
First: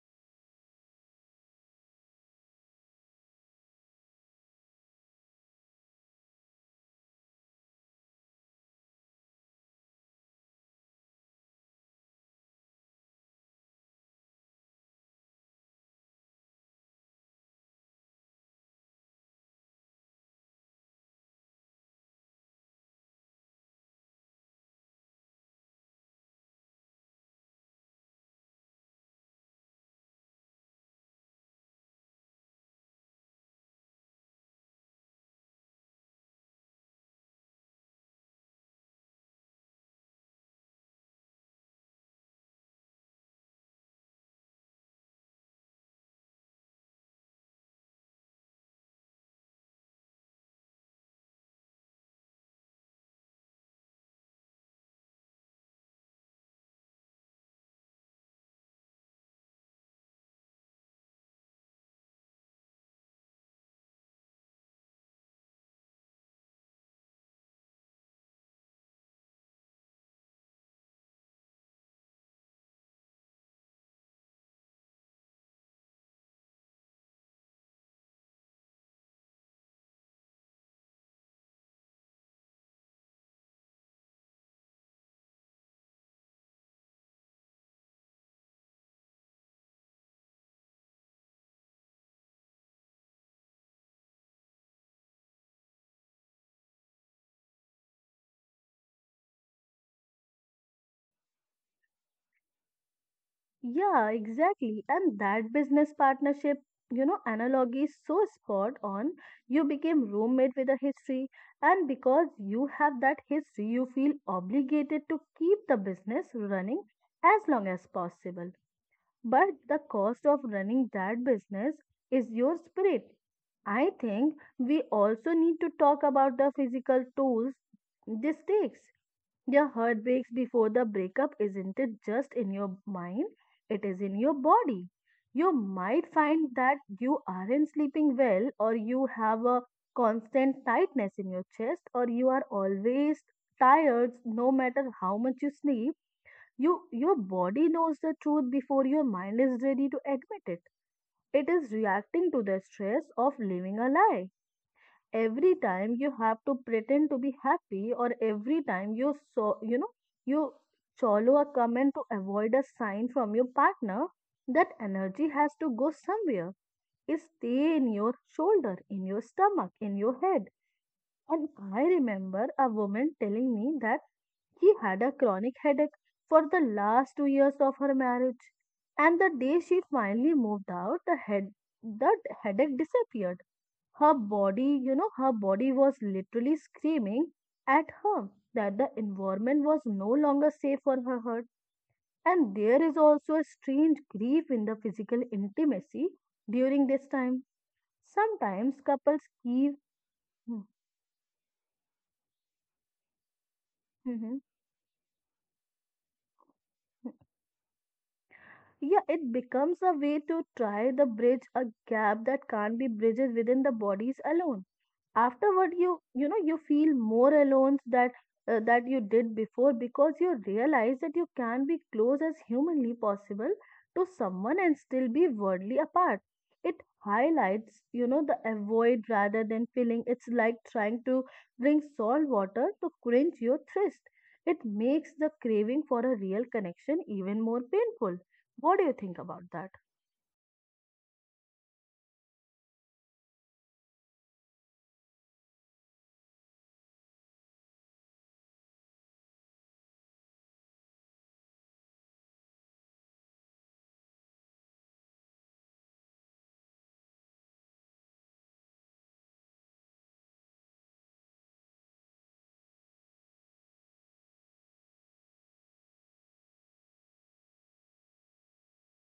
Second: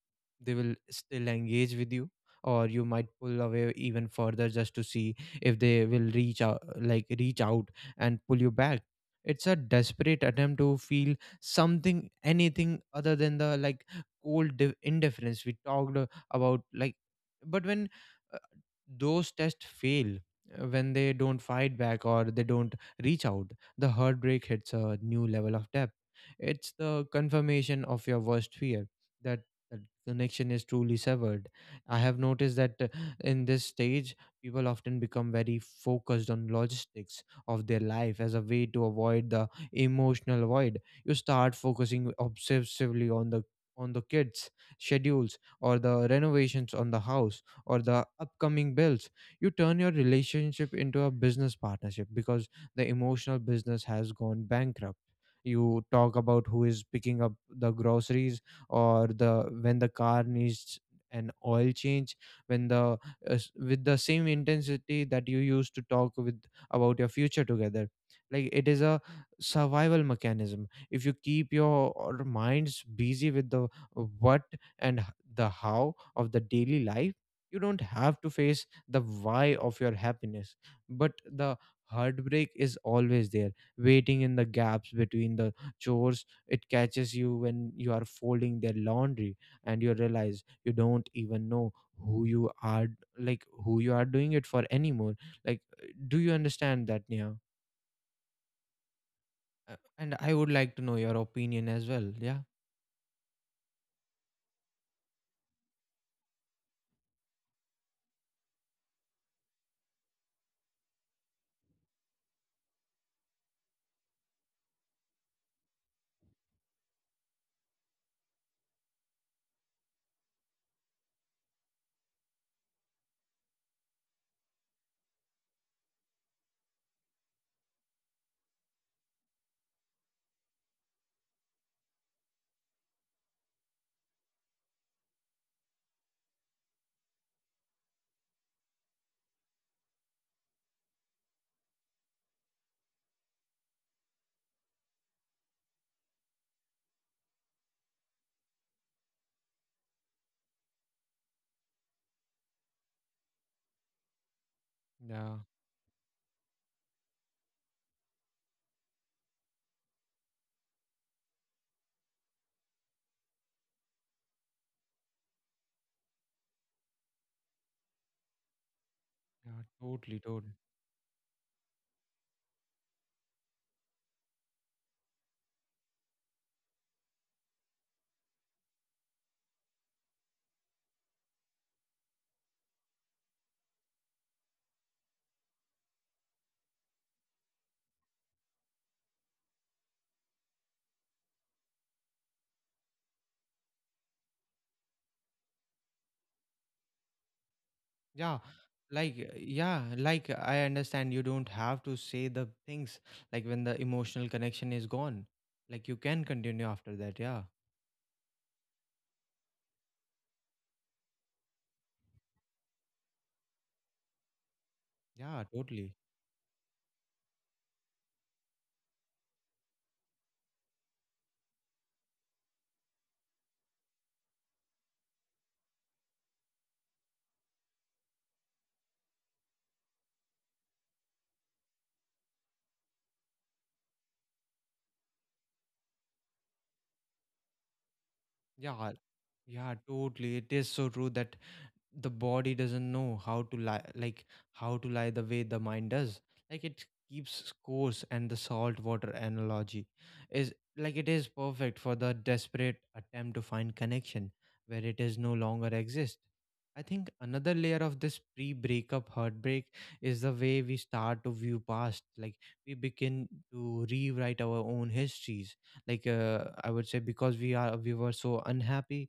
they will still engage with you, or you might pull away even further just to see if they will reach out like reach out and pull you back. It's a desperate attempt to feel something, anything, other than the like cold di- indifference we talked uh, about. Like but when uh, those tests fail, uh, when they don't fight back or they don't reach out, the heartbreak hits a new level of depth. It's the confirmation of your worst fear, that the connection is truly severed. I have noticed that uh, in this stage, people often become very focused on logistics of their life as a way to avoid the emotional void. You start focusing obsessively on the on the kids' schedules, or the renovations on the house, or the upcoming bills. You turn your relationship into a business partnership because the emotional business has gone bankrupt. You talk about who is picking up the groceries, or the when the car needs an oil change, when the as- with the same intensity that you used to talk with about your future together. Like it is a survival mechanism. If you keep your or minds busy with the what and h- the how of the daily life, you don't have to face the why of your happiness. But the heartbreak is always there, waiting in the gaps between the chores. It catches you when you are folding their laundry and you realize you don't even know who you are like who you are doing it for anymore. Like, do you understand that, Nia? Uh, and I would like to know your opinion as well. yeah
Yeah, exactly. And that business partnership, you know, analogy is so spot on. You became roommate with a history, and because you have that history, you feel obligated to keep the business running as long as possible. But the cost of running that business is your spirit. I think we also need to talk about the physical tools this takes. The heartbreaks before the breakup isn't it just in your mind, it is in your body. You might find that you aren't sleeping well, or you have a constant tightness in your chest, or you are always tired no matter how much you sleep. You, your body knows the truth before your mind is ready to admit it. It is reacting to the stress of living a lie.
Yeah,
Every time you have to pretend to be happy, or every time you so you know you swallow a comment to avoid a sign from your partner, that energy has to go somewhere. It stay in your shoulder, in your
yeah,
stomach, in
totally,
your head.
totally.
And i remember a woman telling me that she had a chronic headache for the last two years of her marriage. And the day she finally moved out, the head that headache disappeared. Her body, you know, her body was literally screaming at her that the environment was no longer safe for her heart. And there is also a strange grief in the physical intimacy during this time.
Yeah,
Sometimes
like
couples
uh,
keep.
yeah, like uh, I understand. You don't have to say the things like when the emotional
Mhm.
connection is gone. Like you can continue after that. Yeah.
Yeah, it becomes a way to try to bridge a gap that can't be bridged within the bodies alone.
Yeah,
Afterward, you
totally.
you know you feel more alone that uh, that you did before, because you realize that you can be close as humanly possible to someone and still be worldly apart. It highlights you know the avoid rather than filling. It's like trying to bring salt water to quench your thirst. It makes the craving for a real connection even more painful. What do you
Yeah.
think about that?
Yeah, totally. It is so true that the body doesn't know how to lie like how to lie the way the mind does, like it keeps scores. And the salt water analogy is like it is perfect for the desperate attempt to find connection where it is no longer exist. I think another layer of this pre breakup heartbreak is the way we start to view past, like we begin to rewrite our own histories. Like, uh, I would say, because we are we were so unhappy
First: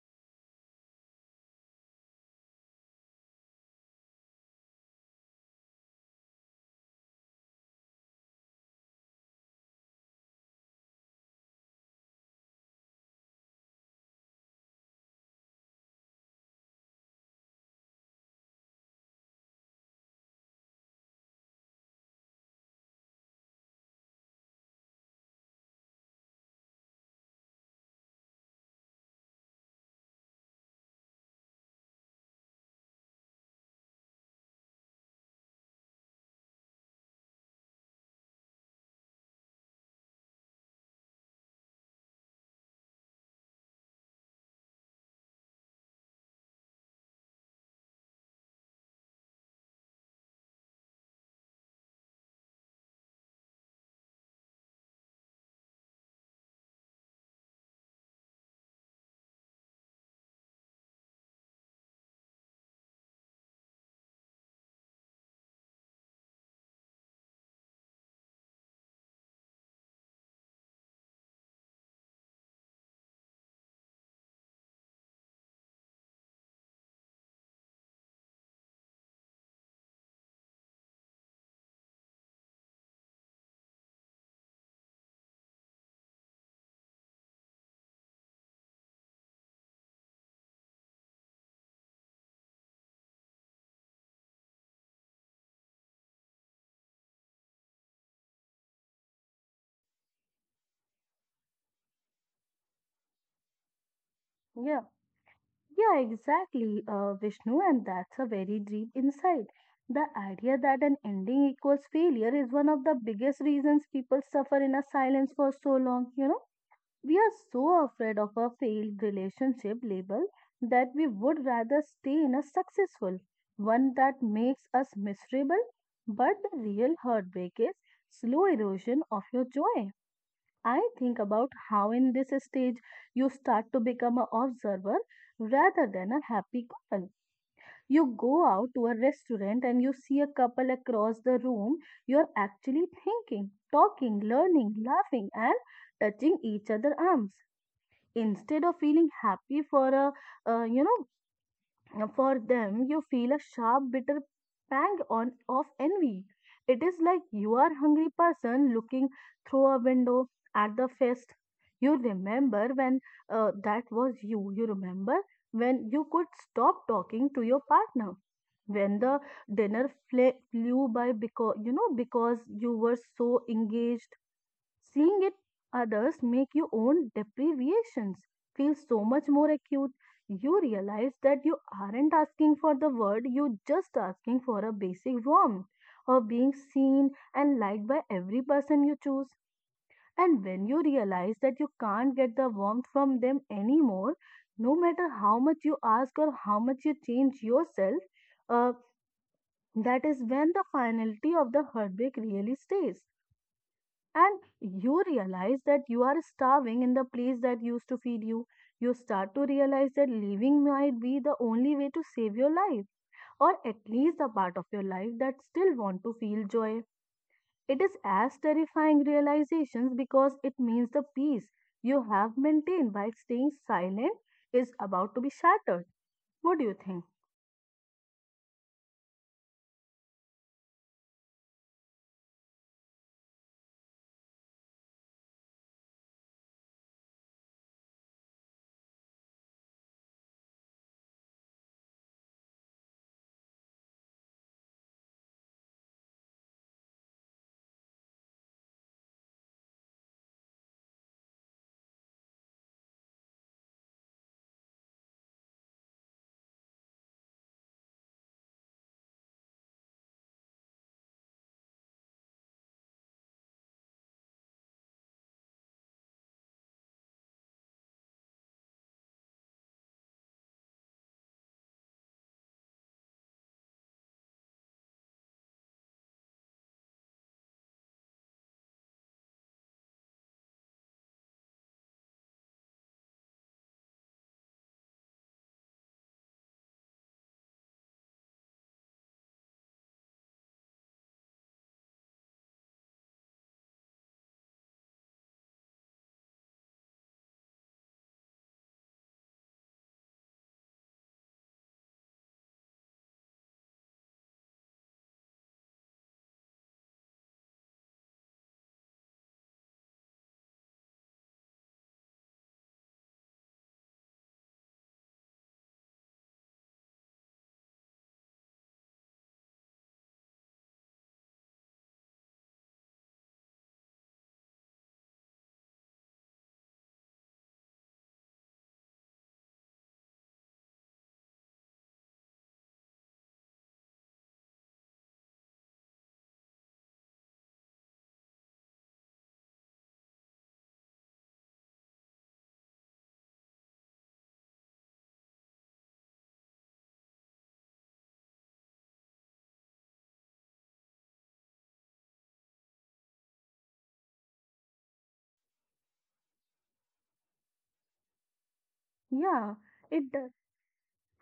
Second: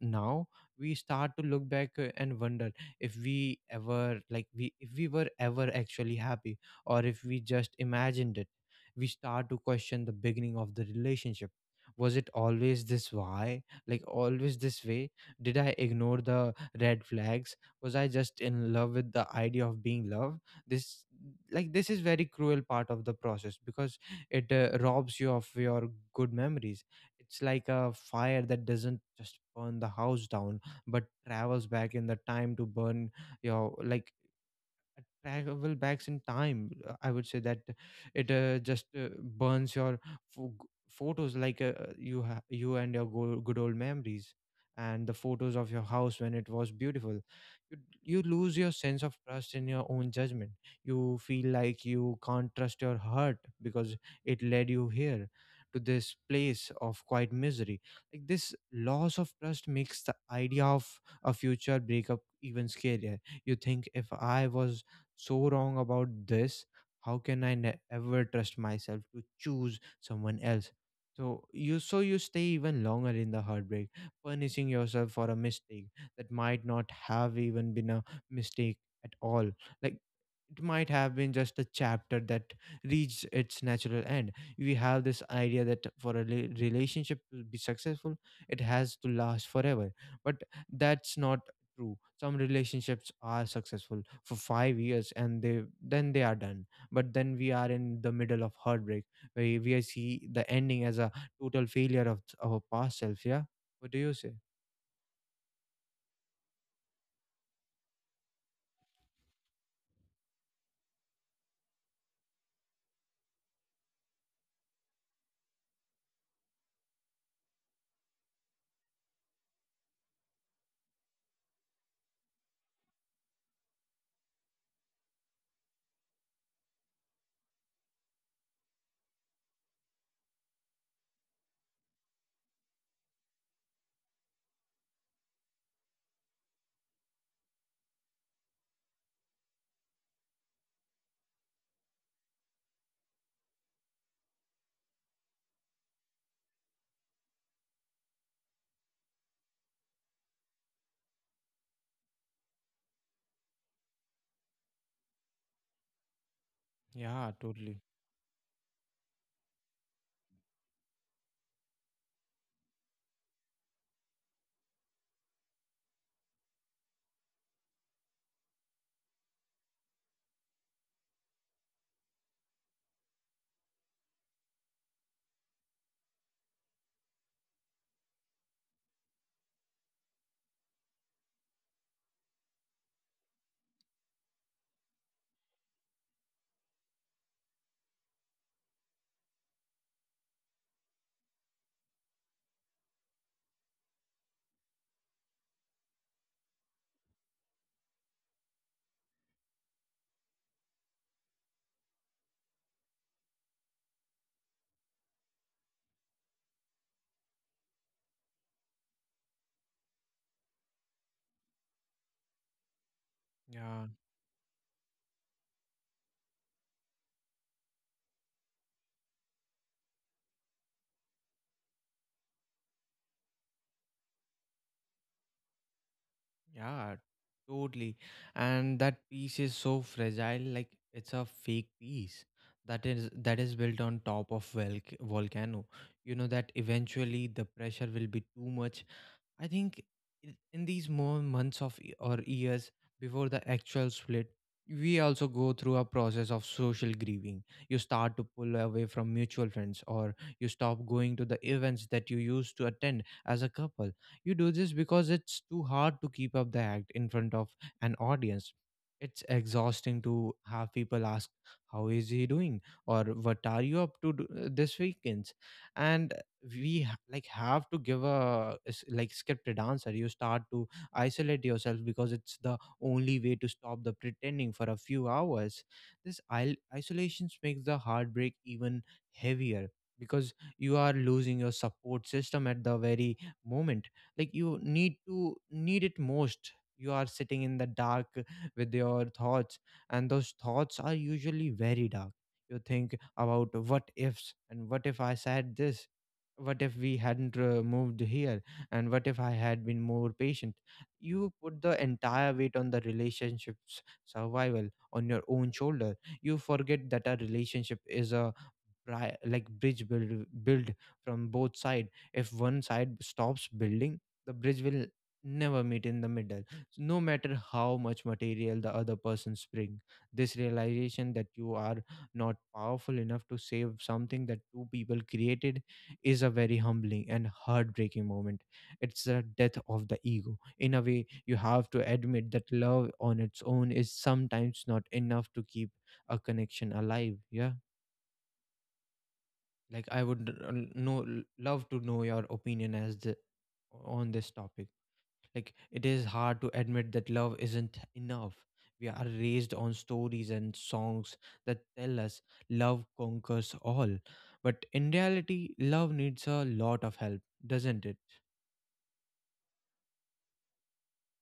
now, we start to look back uh, and wonder if we ever, like we if we were ever actually happy, or if we just imagined it. We start to question the beginning of the relationship. Was it always this why, like always this way? Did I ignore the red flags? Was I just in love with the idea of being loved? this like this is very cruel part of the process, because it uh, robs you of your good memories. It's like a fire that doesn't just burn the house down, but travels back in the time to burn your, like, travel backs in time. Uh, I would say that it uh, just uh, burns your pho- g- photos, like uh, uh, you ha- you and your go- good old memories, and the photos of your house when it was beautiful. You you lose your sense of trust in your own judgment. You feel like you can't trust your heart because it led you here, to this place of quiet misery. Like, this loss of trust makes the idea of a future breakup even scarier. You think, if I was so wrong about this, how can I ne- ever trust myself to choose someone else? So you so you stay even longer in the heartbreak, punishing yourself for a mistake that might not have even been a mistake at all. Like, it might have been just a chapter that reached its natural end. We have this idea that for a rela- relationship to be successful, it has to last forever. But that's not true. Some relationships are successful for five years and they then they are done. But then we are in the middle of heartbreak, where we see the ending as a total failure of our past self. Yeah. What do you say?
Yeah. Yeah, exactly, uh, Vishnu, and that's a very deep insight. The idea that an ending equals failure is one of the biggest reasons people suffer in a silence for so long. You know, we are so afraid of a failed relationship label that we would rather stay in a successful one that makes us miserable. But the real heartbreak is slow erosion of your joy. I think about how in this stage you start to become an observer rather than a happy couple. You go out to a restaurant and you see a couple across the room. You're actually thinking, talking, learning, laughing, and touching each other arms instead of feeling happy for a uh, you know uh, For them. You feel a sharp, bitter pang on of envy. It is like
Yeah,
you are
totally.
hungry person looking through a window at the feast. You remember when uh, that was you. You remember when you could stop talking to your partner. When the dinner fle- flew by because you know because you were so engaged. Seeing it others make your own deprivations feel so much more acute. You realize that you aren't asking for the world, you're just asking for a basic warmth of being seen and liked by every person you choose. And when you realize that you can't get the warmth from them anymore, no matter how much you ask or how much you change yourself, uh, that is when the finality of the heartbreak really stays. And you realize that you are starving in the place that used to feed you. You start to realize that leaving might be the only way to save your life, or at
Yeah.
least the part of your life that still want to feel joy. It is as terrifying realizations because it means the peace you have maintained by staying silent is about to be shattered. What do you
Yeah,
think?
totally. And that piece is so fragile, like it's a fake piece that is that is built on top of volc- volcano. You know that eventually the pressure will be too much. I think i- in these more months of y- or years before the actual split, we also go through a process of social grieving. You start to pull away from mutual friends, or you stop going to the events that you used to attend as a couple. You do this because it's too hard to keep up the act in front of an audience. It's exhausting to have people ask, "How is he doing?" or "What are you up to do- this weekend?" And we ha- like have to give a s- like scripted answer. You start to isolate yourself because it's the only way to stop the pretending for a few hours. This il- isolation makes the heartbreak even heavier, because you are losing your support system at the very moment, like you need to need it most. You are sitting in the dark with your thoughts, and those thoughts are usually very dark. You think about what ifs, and what if I said this, what if we hadn't uh, moved here, and what if I had been more patient? You put the entire weight on the relationship's survival on your own shoulder. You forget that a relationship is a bri- like bridge build build from both side. If one side stops building, the bridge will never meet in the middle. So no matter how much material the other persons bring, this realization that you are not powerful enough to save something that two people created is a very humbling and heartbreaking moment. It's the death of the ego. In a way, you have to admit that love on its own is sometimes not enough to keep a connection alive. Yeah, like I would uh, know love to know your opinion as the on this topic. Like, it is hard to admit that love isn't enough. We are raised on stories and songs that tell us love conquers all. But in reality, love needs a lot of help, doesn't it?
Yeah, it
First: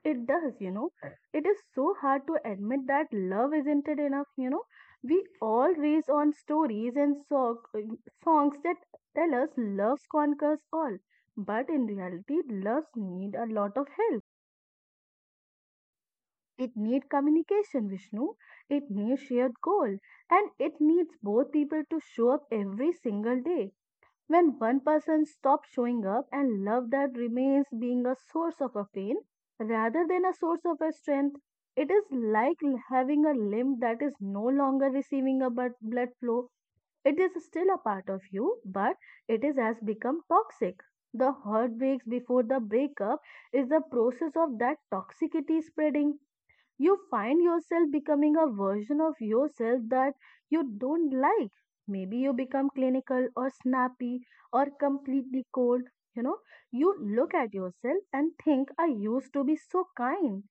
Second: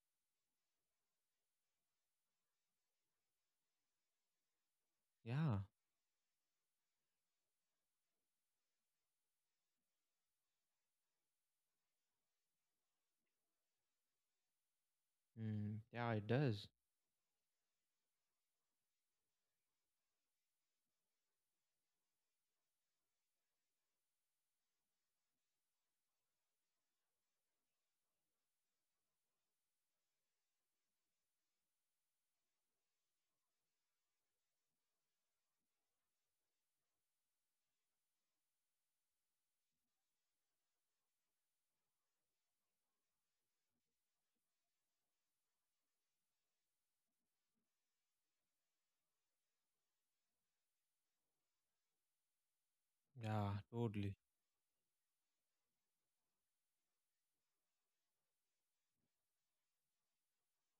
It does, you know. It is so hard to admit that love isn't it enough, you know. We
Yeah.
always on stories and so- songs that tell us love conquers all. But in reality, loves need a lot of help.
Mm, yeah, it does.
It needs communication, Vishnu. It needs shared goal. And it needs both people to show up every single day. When one person stops showing up and love that remains being a source of a pain rather than a source of a strength, it is like having a limb that is no longer receiving a blood blood flow. It is still a part of you, but it is has become toxic. The heartbreaks before the breakup is the process of that toxicity spreading. You find yourself becoming a version of yourself that you don't like. Maybe you become
Yeah,
clinical or
totally.
snappy or completely cold. You know, you look at yourself and think, I used to be so kind.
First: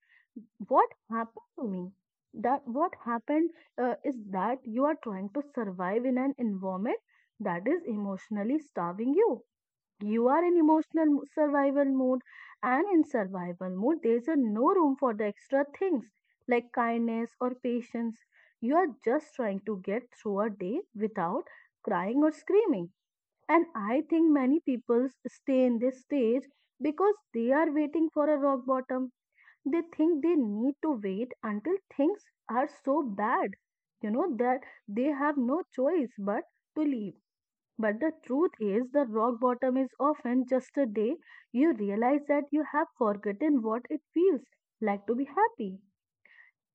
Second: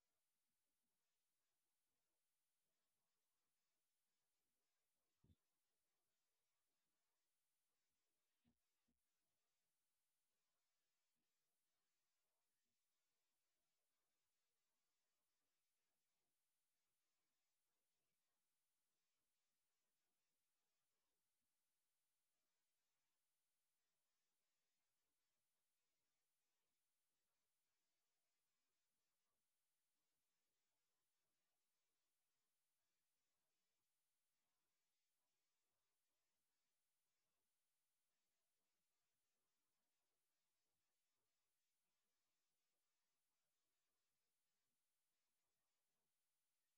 What happened to me? That what happened uh, is that you are trying to survive in an environment that is emotionally starving you. You are in emotional mo- survival mode. And in survival mode there's a no room for the extra things like kindness or patience. You are just trying to get through a day without crying or screaming. And i think many people s- stay in this stage because they are waiting for a rock bottom. They think they need to wait until things are so bad, you know that they have no choice but to leave. But the truth is, the rock bottom is often just a day you realize that you have forgotten what it feels like to be happy.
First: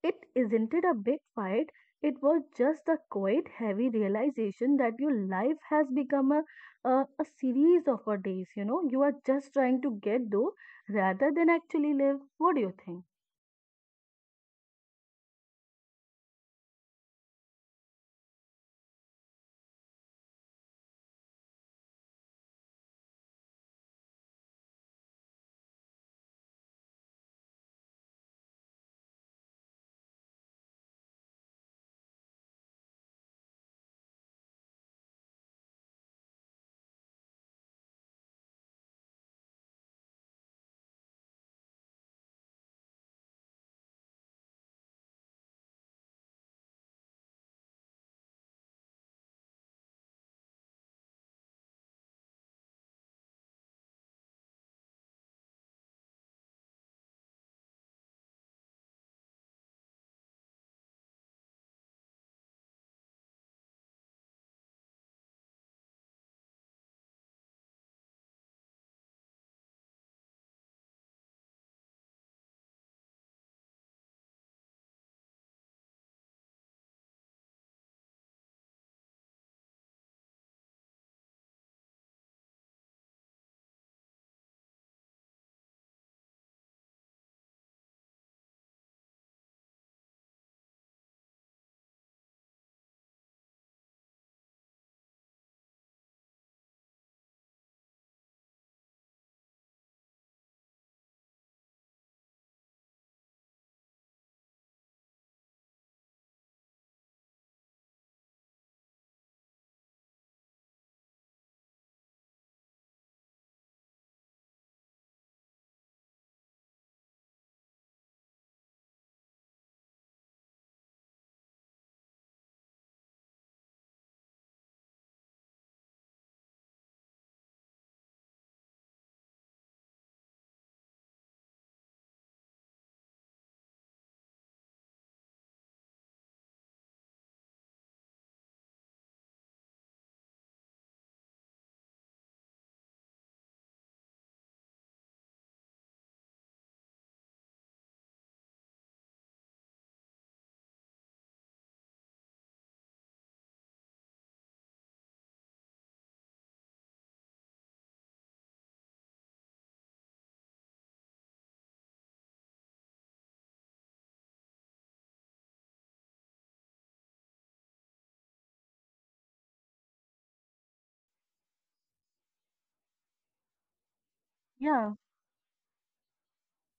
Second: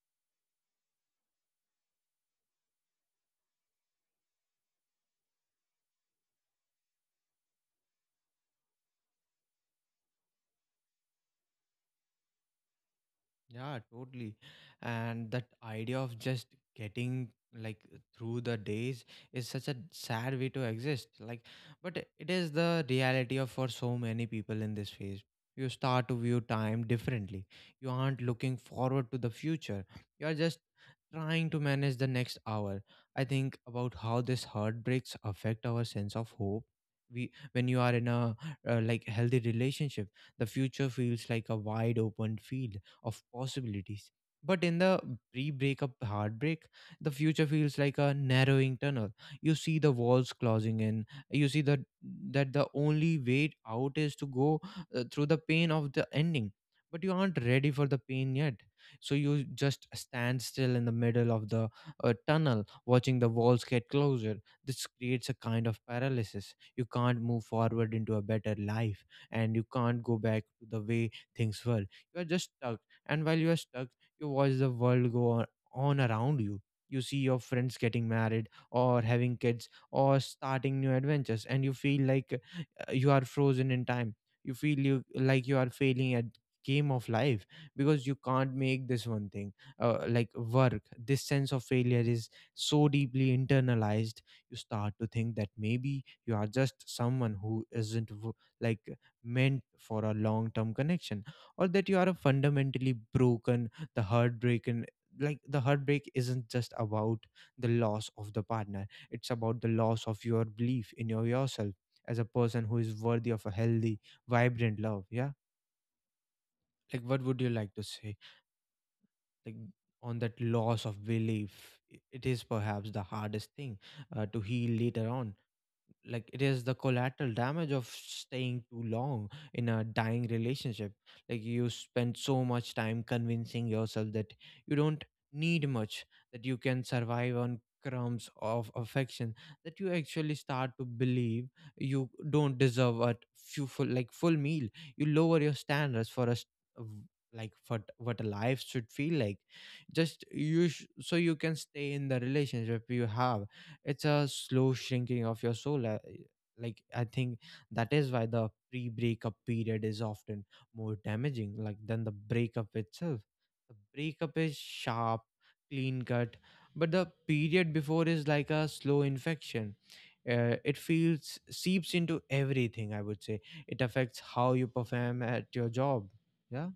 It isn't it a big fight, it was just the quiet, heavy realization that your life has become a, a, a series of a days. You know, you are just trying to get though rather than actually live. What do you think?
Yeah, totally. And that idea of just getting, like, through the days is such a sad way to exist. Like, but it is the reality of for so many people in this phase. You start to view time differently. You aren't looking forward to the future. You're just trying to manage the next hour. I think about how this heartbreaks affect our sense of hope. We, when you are in a uh, like healthy relationship, the future feels like a wide open field of possibilities. But in the pre breakup heartbreak, the future feels like a narrowing tunnel. You see the walls closing in. You see that that the only way out is to go uh, through the pain of the ending. But you aren't ready for the pain yet. So you just stand still in the middle of the uh, tunnel, watching the walls get closer. This creates a kind of paralysis. You can't move forward into a better life, and you can't go back to the way things were. You are just stuck, and while you are stuck, you watch the world go on on around you. You see your friends getting married, or having kids, or starting new adventures, and you feel like you are frozen in time. You feel you like you are failing at game of life, because you can't make this one thing uh, like work. This sense of failure is so deeply internalized. You start to think that maybe you are just someone who isn't w- like meant for a long term connection, or that you are a fundamentally broken the heartbroken. Like, the heartbreak isn't just about the loss of the partner, it's about the loss of your belief in your yourself as a person who is worthy of a healthy, vibrant love. Yeah. Like, what would you like to say? Like, on that loss of belief, i- it is perhaps the hardest thing uh, to heal later on. Like, it is the collateral damage of staying too long in a dying relationship. Like, you spend so much time convincing yourself that you don't need much, that you can survive on crumbs of affection, that you actually start to believe you don't deserve a few full like full meal. You lower your standards for us, like what what a life should feel like, just you sh- so you can stay in the relationship you have. It's a slow shrinking of your soul. uh, Like, I think that is why the pre breakup period is often more damaging like than the breakup itself. The breakup is sharp, clean cut, but the period before is like a slow infection. Uh, it feels seeps into everything, I would say. It affects how you
Yeah,
perform at your job. Yeah,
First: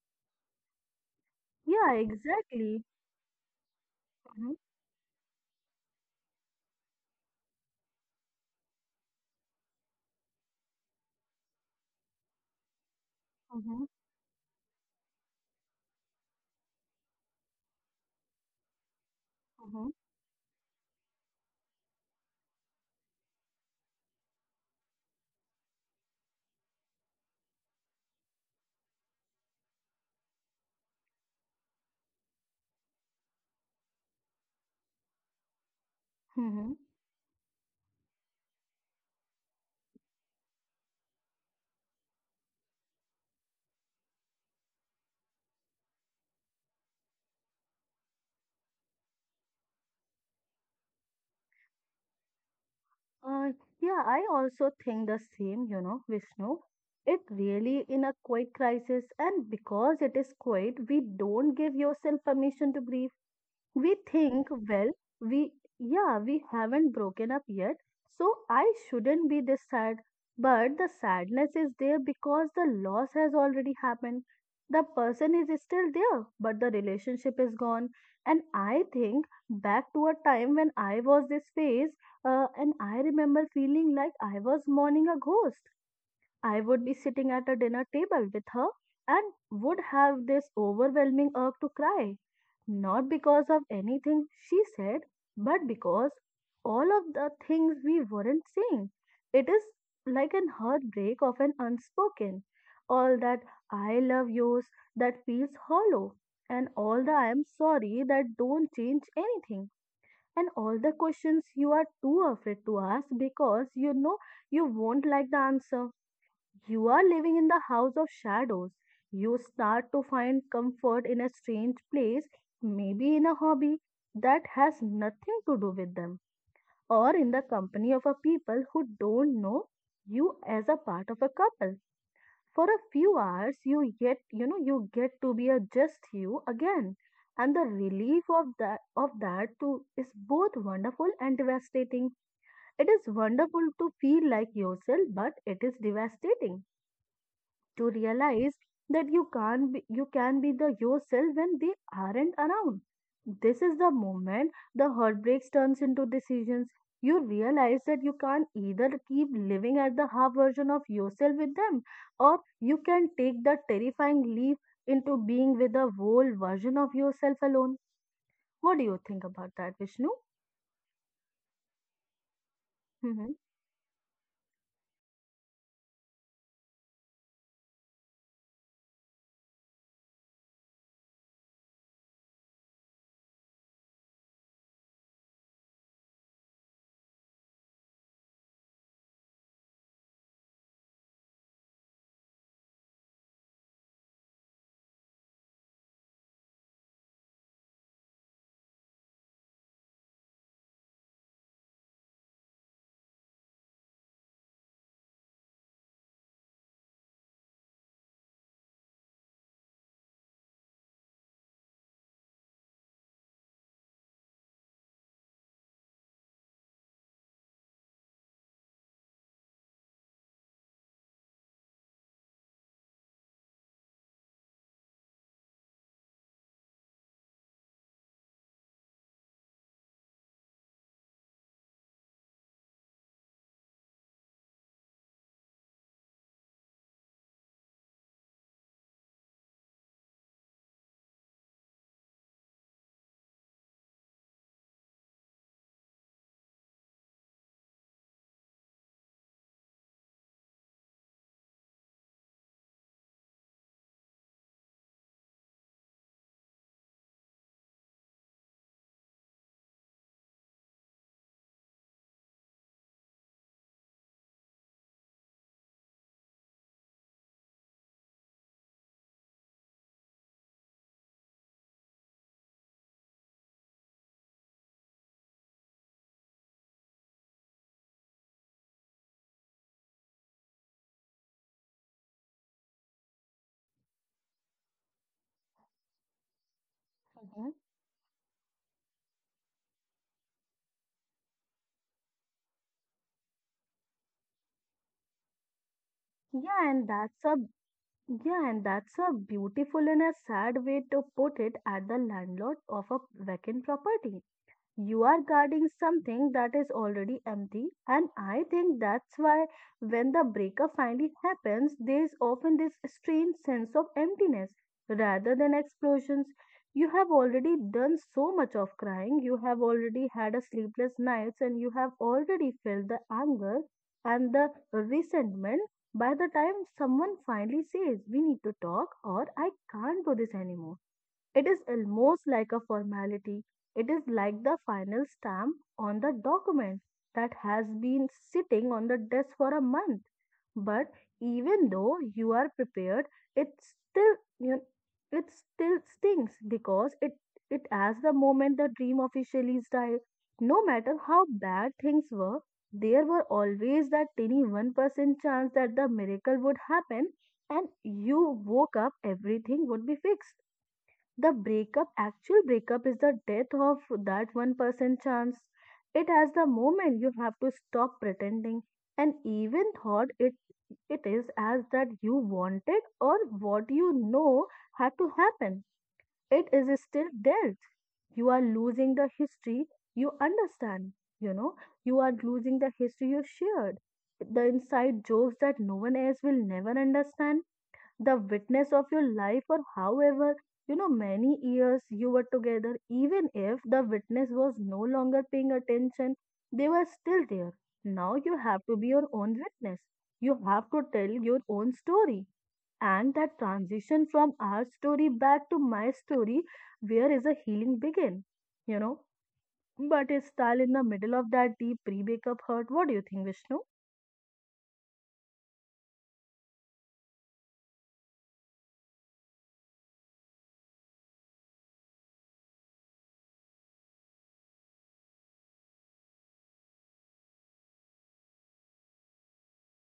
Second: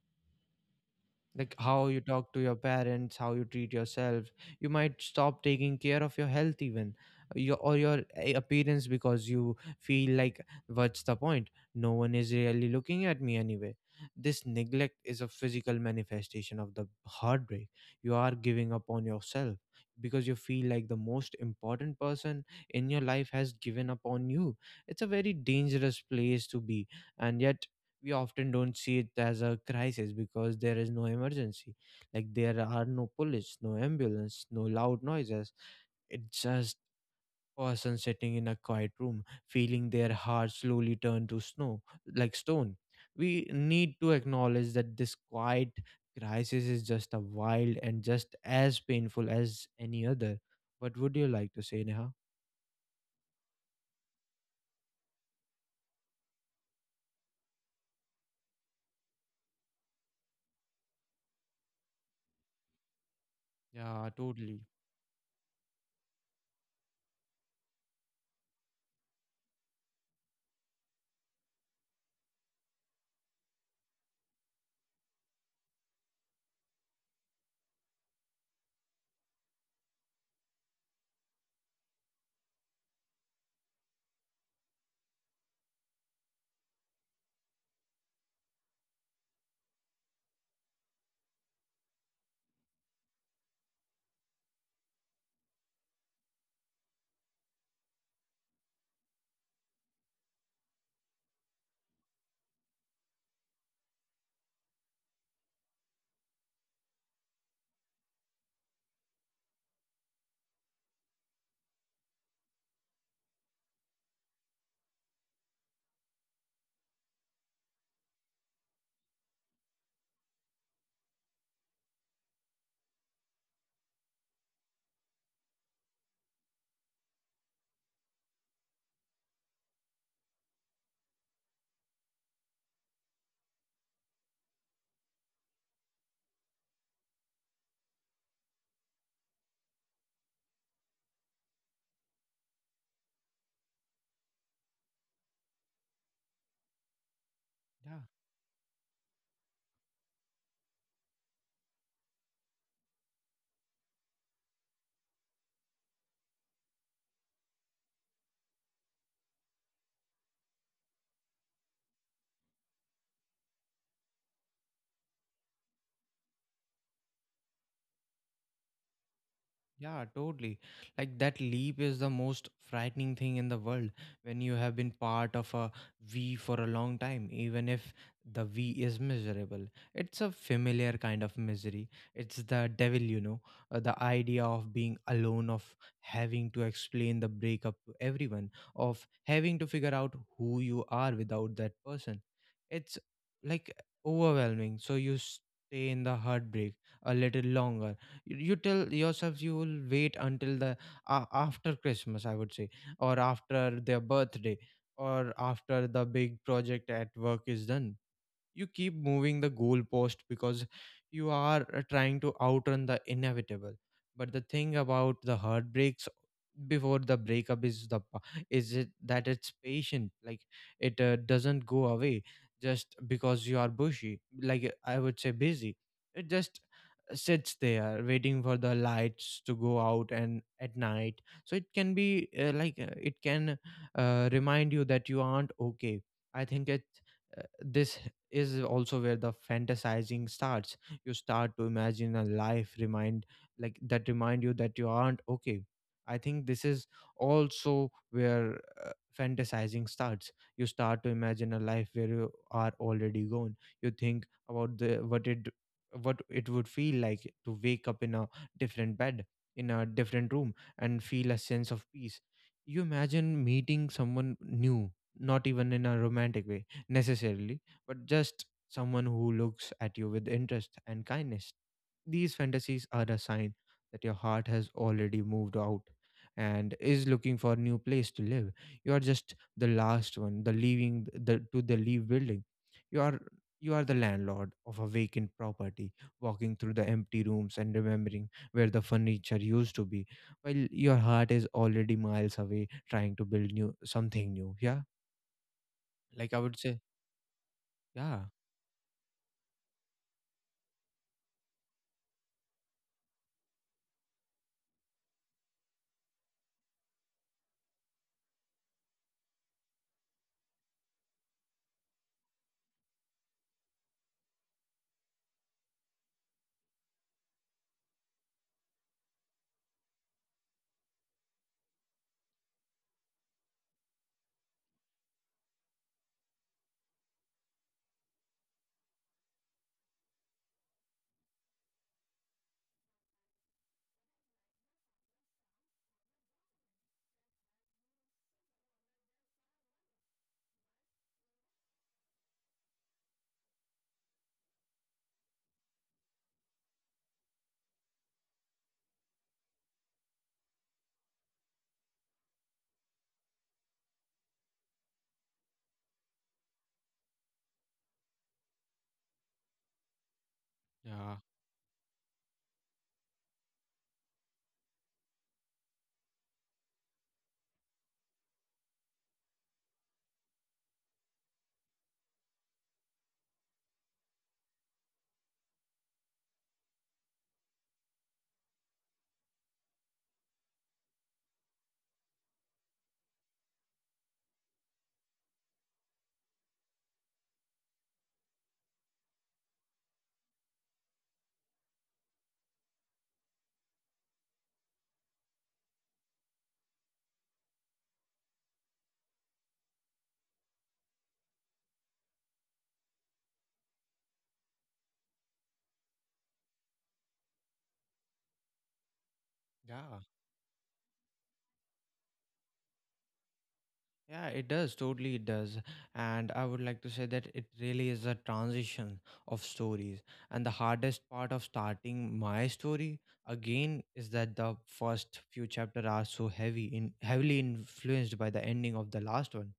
like how
yeah,
you talk to your
exactly.
parents, how you treat yourself.
Hmm.
You might stop taking care of your health, even uh, your or your a- appearance, because you feel like, what's the point, no one is really looking at me anyway.
Hmm.
This neglect is a physical manifestation of the heartbreak. You are giving up on yourself,
Hmm.
because you feel like the most important person in your life has given up on you. It's a very dangerous place to be. And yet, we often don't see it as a crisis because there is no emergency. Like, there are no police, no ambulance, no loud noises. It's
Hmm.
just person sitting in a quiet room, feeling their heart slowly turn to snow, like stone. We need to acknowledge that this quiet crisis is just a wild and just as painful as any other. What would you like to say, Neha?
Uh, yeah, I also think the same, you know, Vishnu. It really in a quiet crisis, and because it is quiet, we don't give yourself permission to grieve. We
Yeah,
think,
totally.
well, we, yeah, we haven't broken up yet, so I shouldn't be this sad. But the sadness is there because the loss has already happened. The person is still there, but the relationship is gone. And I think back to a time when I was this phase, uh, and I remember feeling like I was mourning a ghost. I would be sitting at a dinner table with her and would have this overwhelming urge to cry, not because of anything she said, but because all of the things we weren't saying. It is like an heartbreak of an unspoken. All that I love yous that feels hollow, and all the I am sorry that don't change anything, and all the questions you are too afraid to ask because you know you won't like the answer. You are living in the house of shadows. You start to find comfort in a strange place, maybe in a hobby that has nothing to do with them, or in the company of a people who don't know you as a part of a couple. For a few hours, you get you know you get to be a just you again, and the relief of that of that too is both wonderful and devastating. It is wonderful to feel like yourself, but it is devastating to
Yeah.
realize that you can be, you can be the yourself when they aren't around. This is the moment the heartbreaks turns into decisions. You realize that you can't either keep living at the half version of yourself with them, or you can take the terrifying leap into being with the whole version of yourself alone. What do you think about that, Vishnu?
Yeah, totally. Like that leap is the most
Hmm.
frightening thing in the world when you have been part of a V for a long time, even if the V is miserable. It's a familiar kind of misery. It's the devil, you know, uh, the idea of being alone, of having to explain the breakup to everyone, of having to figure out who you are without that person. It's like overwhelming. So you stay in the heartbreak a little longer. You you tell yourself you will wait until the uh, after Christmas, I would say, or after their birthday, or after the big project at work is done. You keep moving the goalpost because you are uh, trying to outrun the inevitable. But the thing about the heartbreaks before the breakup is the pa- is it that it's patient, like it uh, doesn't go away just because you are bushy, like uh, I would say busy. It just sits there waiting for the lights to go out and at night, so it can be uh, like uh, it can uh, remind you that you aren't okay. I think it uh, this is also where the fantasizing starts. You start to imagine a life remind like that remind you that you aren't okay. I think this is also where uh, fantasizing starts. You start to imagine a life where you are already gone. You think about the what it what it would feel like to wake up in a different bed, in a different room, and feel a sense of peace. You imagine meeting someone new, not even in a romantic way necessarily, but just someone who looks at you with interest and kindness. These fantasies are a sign that your heart has already moved out and is looking for a new place to live. You are just the last one, the leaving the to the leave building. You are you are the landlord of a vacant property, walking through the empty
Mhm.
rooms and remembering where the furniture used to be, while your heart is already miles away trying to build new something new. Yeah, like I
Yeah,
would
and
say,
that's a
yeah.
Yeah, and that's a beautiful and a sad way to put it at the landlord of a vacant property. You are guarding something that is already empty, and I think that's why when the breakup finally happens, there is often this strange sense of emptiness rather than explosions. You have already done so much of crying, you have already had a sleepless nights, and you have already felt the anger and the resentment. By the time someone finally says, We need to talk, or I can't do this anymore, it is almost like a formality. It is like the final stamp on the document that has been sitting on the desk for a month. But even though you are prepared, it still you know, it still stings because it it as the moment the dream officially died. No matter how bad things were, there were always that tiny one percent chance that the miracle would happen and you woke up everything would be fixed. The
Yeah,
breakup actual breakup is the death of that one percent chance. It has the moment you have to stop pretending. And even thought it it is as that you wanted or what you know had to happen, it is still dealt. You are losing the history you understand you know you are losing the history you shared. The inside jokes that no one else will never understand. The witness of your life, or however you know many years you were together, even if the witness was no longer paying attention. They were still there. Now you have to be your own witness. You have to tell your own story. And that transition from our story back to my story where is a healing begin. You know but
yeah.
it's still in the middle of that deep pre-breakup hurt. What do you think, Vishnu?
Yeah, it does. Totally, it does. And I would like to say that it really is a transition of stories. And the hardest part of starting my story again is that the first few chapters are so heavy in heavily influenced by the ending of the last one.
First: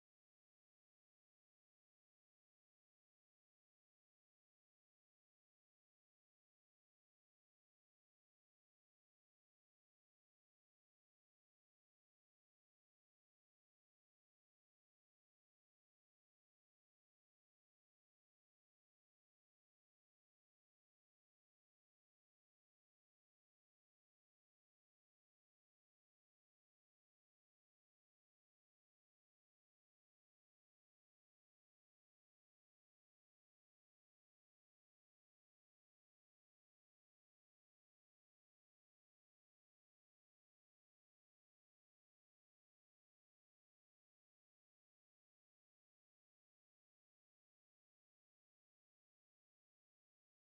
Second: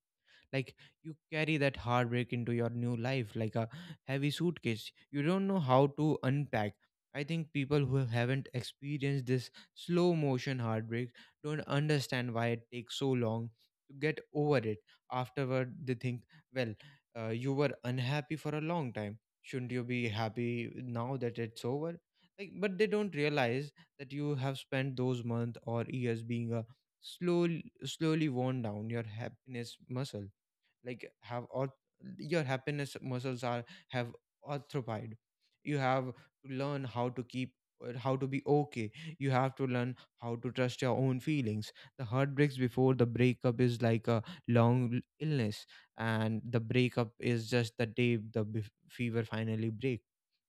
Like, you carry that heartbreak into your new life like a heavy suitcase you don't know how to unpack. I think people who haven't experienced this slow motion heartbreak don't understand why it takes so long to get over it afterward. They think, well, uh, you were unhappy for a long time, shouldn't you be happy now that it's over? Like, but they don't realize that you have spent those months or years being a slowly slowly worn down your happiness muscle. Like, have or your happiness muscles are have arthropide. You have to learn how to keep uh, how to be okay. You have to learn how to trust your own feelings. The heartbreaks before the breakup is like a long l- illness, and the breakup is just the day the bef- fever finally break.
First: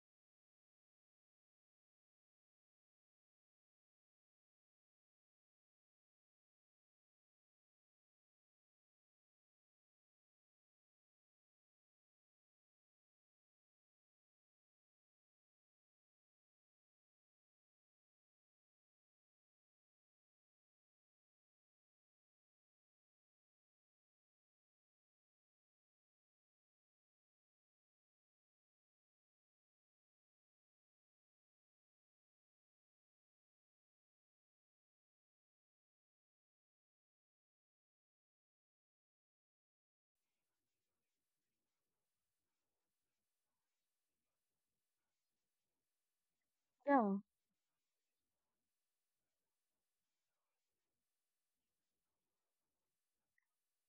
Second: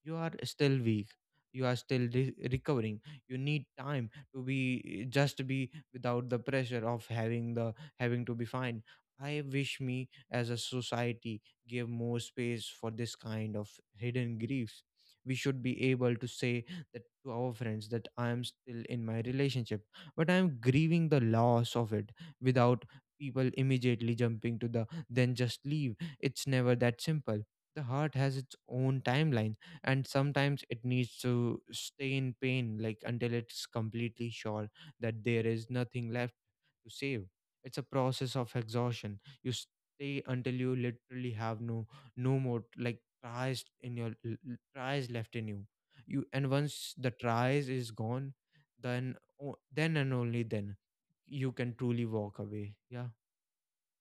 You are still weak, you are still re- recovering. You need time to be just be without the pressure of having the having to be fine. I wish me as a society give more space for this kind of hidden griefs. We should be able to say that to our friends, that I am still in my relationship but I am grieving the loss of it, without people immediately jumping to the "then just leave." It's never that simple. The heart has its own timeline, and sometimes it needs to stay in pain, like, until it's completely sure that there is nothing left to save. It's a process of exhaustion. You stay until you literally have no no more like tries in your l- l- tries left in you. You and once the
Yeah.
tries is gone, then o- then and only then you can truly walk away. Yeah.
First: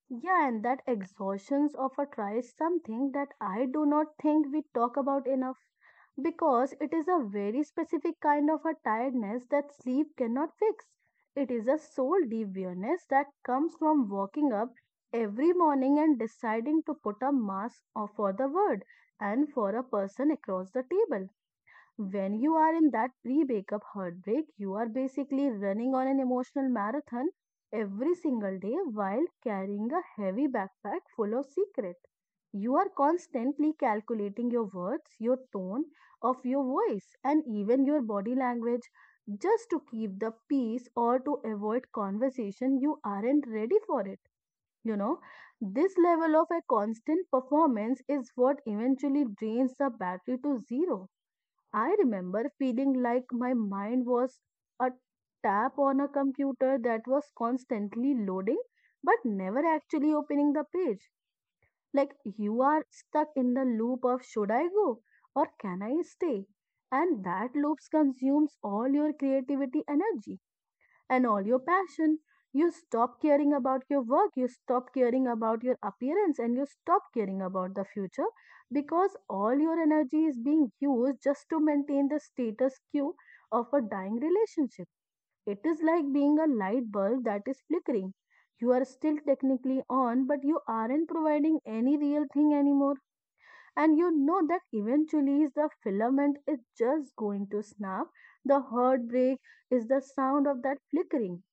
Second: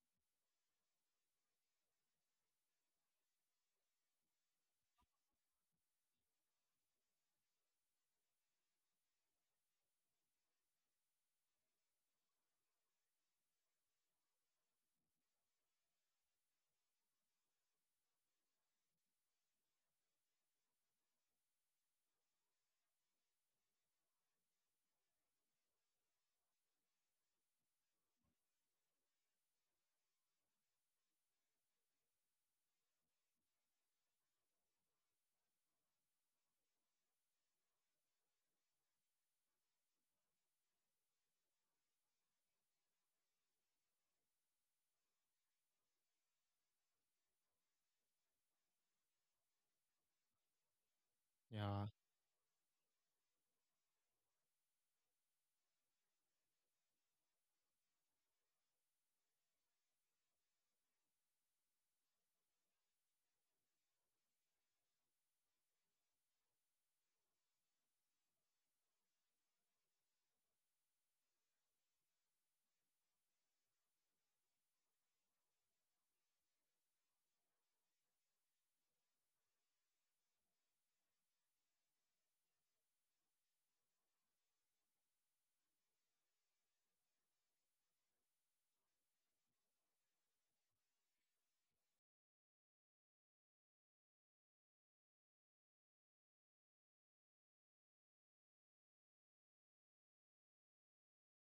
Yeah, and that exhaustions of a try is something that I do not think we talk about enough because it is a very specific kind of a tiredness that sleep cannot fix. It is a soul deep weariness that comes from waking up every morning and deciding to put a mask on for the world and for a person across the table. When you are in that pre breakup heartbreak, you are basically running on an emotional marathon every single day while carrying a heavy backpack full of secret. You are constantly calculating your words, your tone of your voice, and even your body language just to keep the peace or to avoid conversation you aren't ready for it. You know, this level of a constant performance is what eventually drains the battery to zero. I
Yeah,
remember feeling like my mind was a tap on a computer that was constantly loading but never actually opening the page. Like you are stuck in the loop of should I go or can I stay? And that loop consumes all your creativity energy and all your passion. You stop caring about your work, you stop caring about your appearance, and you stop caring about the future because all your energy is being used just to maintain the status quo of a dying relationship. It is like being a light bulb that is flickering. You are still technically on, but you aren't providing any real thing anymore. And you know that eventually the filament is just going to snap. The heartbreak is the sound of that flickering,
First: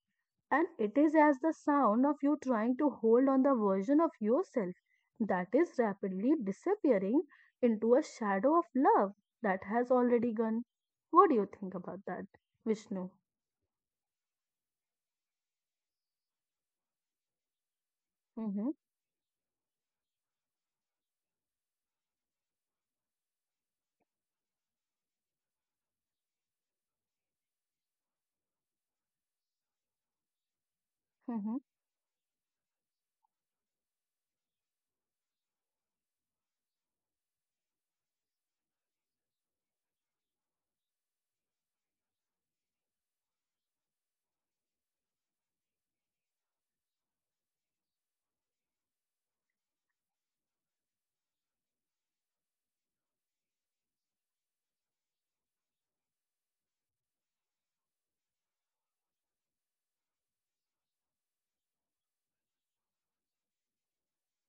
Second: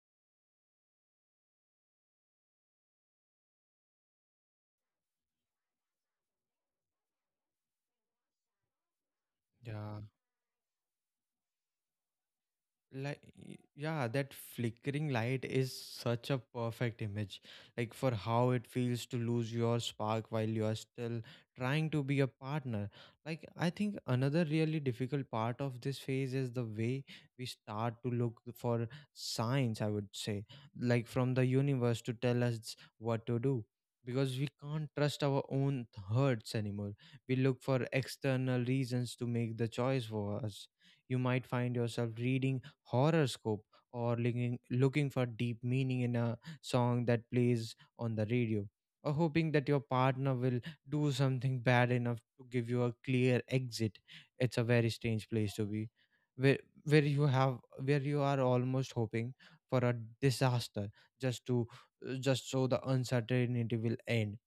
and it is as the sound of you trying to hold on the version of yourself that is rapidly disappearing into a shadow of love that has
yeah.
already gone. What do you think about that, Vishnu?
Like, y- yeah, that flickering light is such a perfect image, like, for how it
Mm-hmm,
feels to lose your spark while you are still trying to be a partner. Like, I think another really difficult part of this phase is the way we start to look for signs, I would say, like, from the
mm-hmm.
universe to tell us what to do, because we can't trust our own hurts anymore. We look horoscope, or looking, looking for deep meaning in a song that plays on the radio, or hoping that your partner will do something bad enough to give you a clear exit. It's a very strange place to be, where where you have, where you are almost hoping for a disaster, just to, just so the uncertainty will end.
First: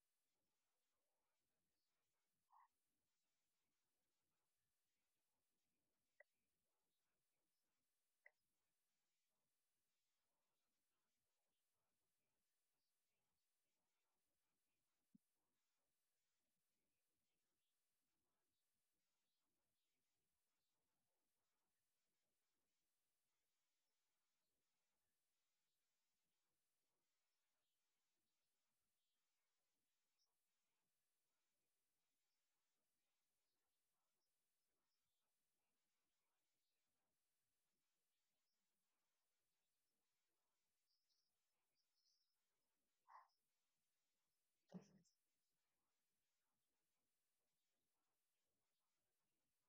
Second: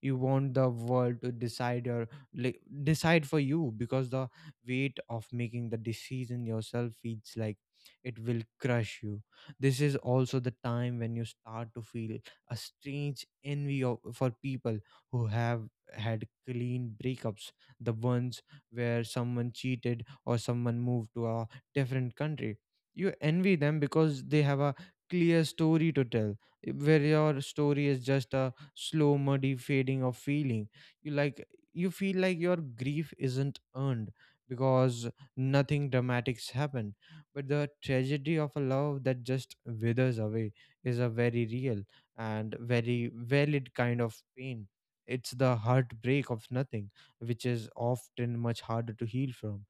You want the world to decide your, like, decide for you, because the weight of making the decision yourself feels like it will crush you. This is also the time when you start to feel a strange envy of, for people who have had clean breakups, the ones where someone cheated or someone moved to a different country. You envy them because they have a clear story to tell, where your story is just a slow, muddy fading of feeling. You like you feel like your grief isn't earned because nothing dramatic's happened. But the tragedy of a love that just withers away is a very real and very valid kind of pain. It's the heartbreak of nothing, which is often much harder to heal from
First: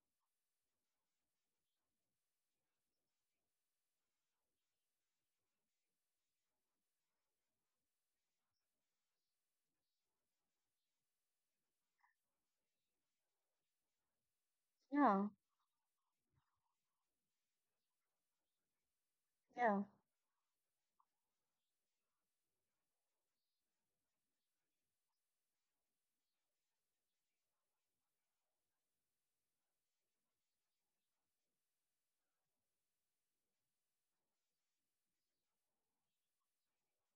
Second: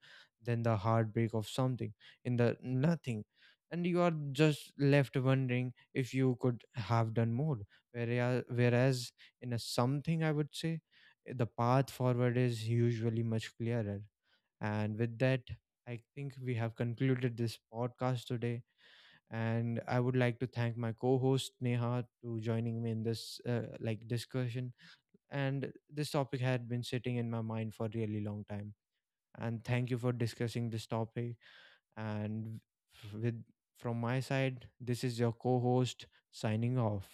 than the heartbreak of something. In the nothing, and you are just left wondering if you could have done more. Whereas, Whereas in a something, I would say, eh, the path forward is usually much clearer. And with
Yeah,
that, I think we have concluded this podcast today. And
yeah.
I would like to thank my co-host Neha to joining me in this uh, like discussion. And this topic had been sitting in my mind for a really long time. And thank you for discussing this topic. And, with from my side, this is your co-host signing off.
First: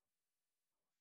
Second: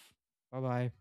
Bye bye.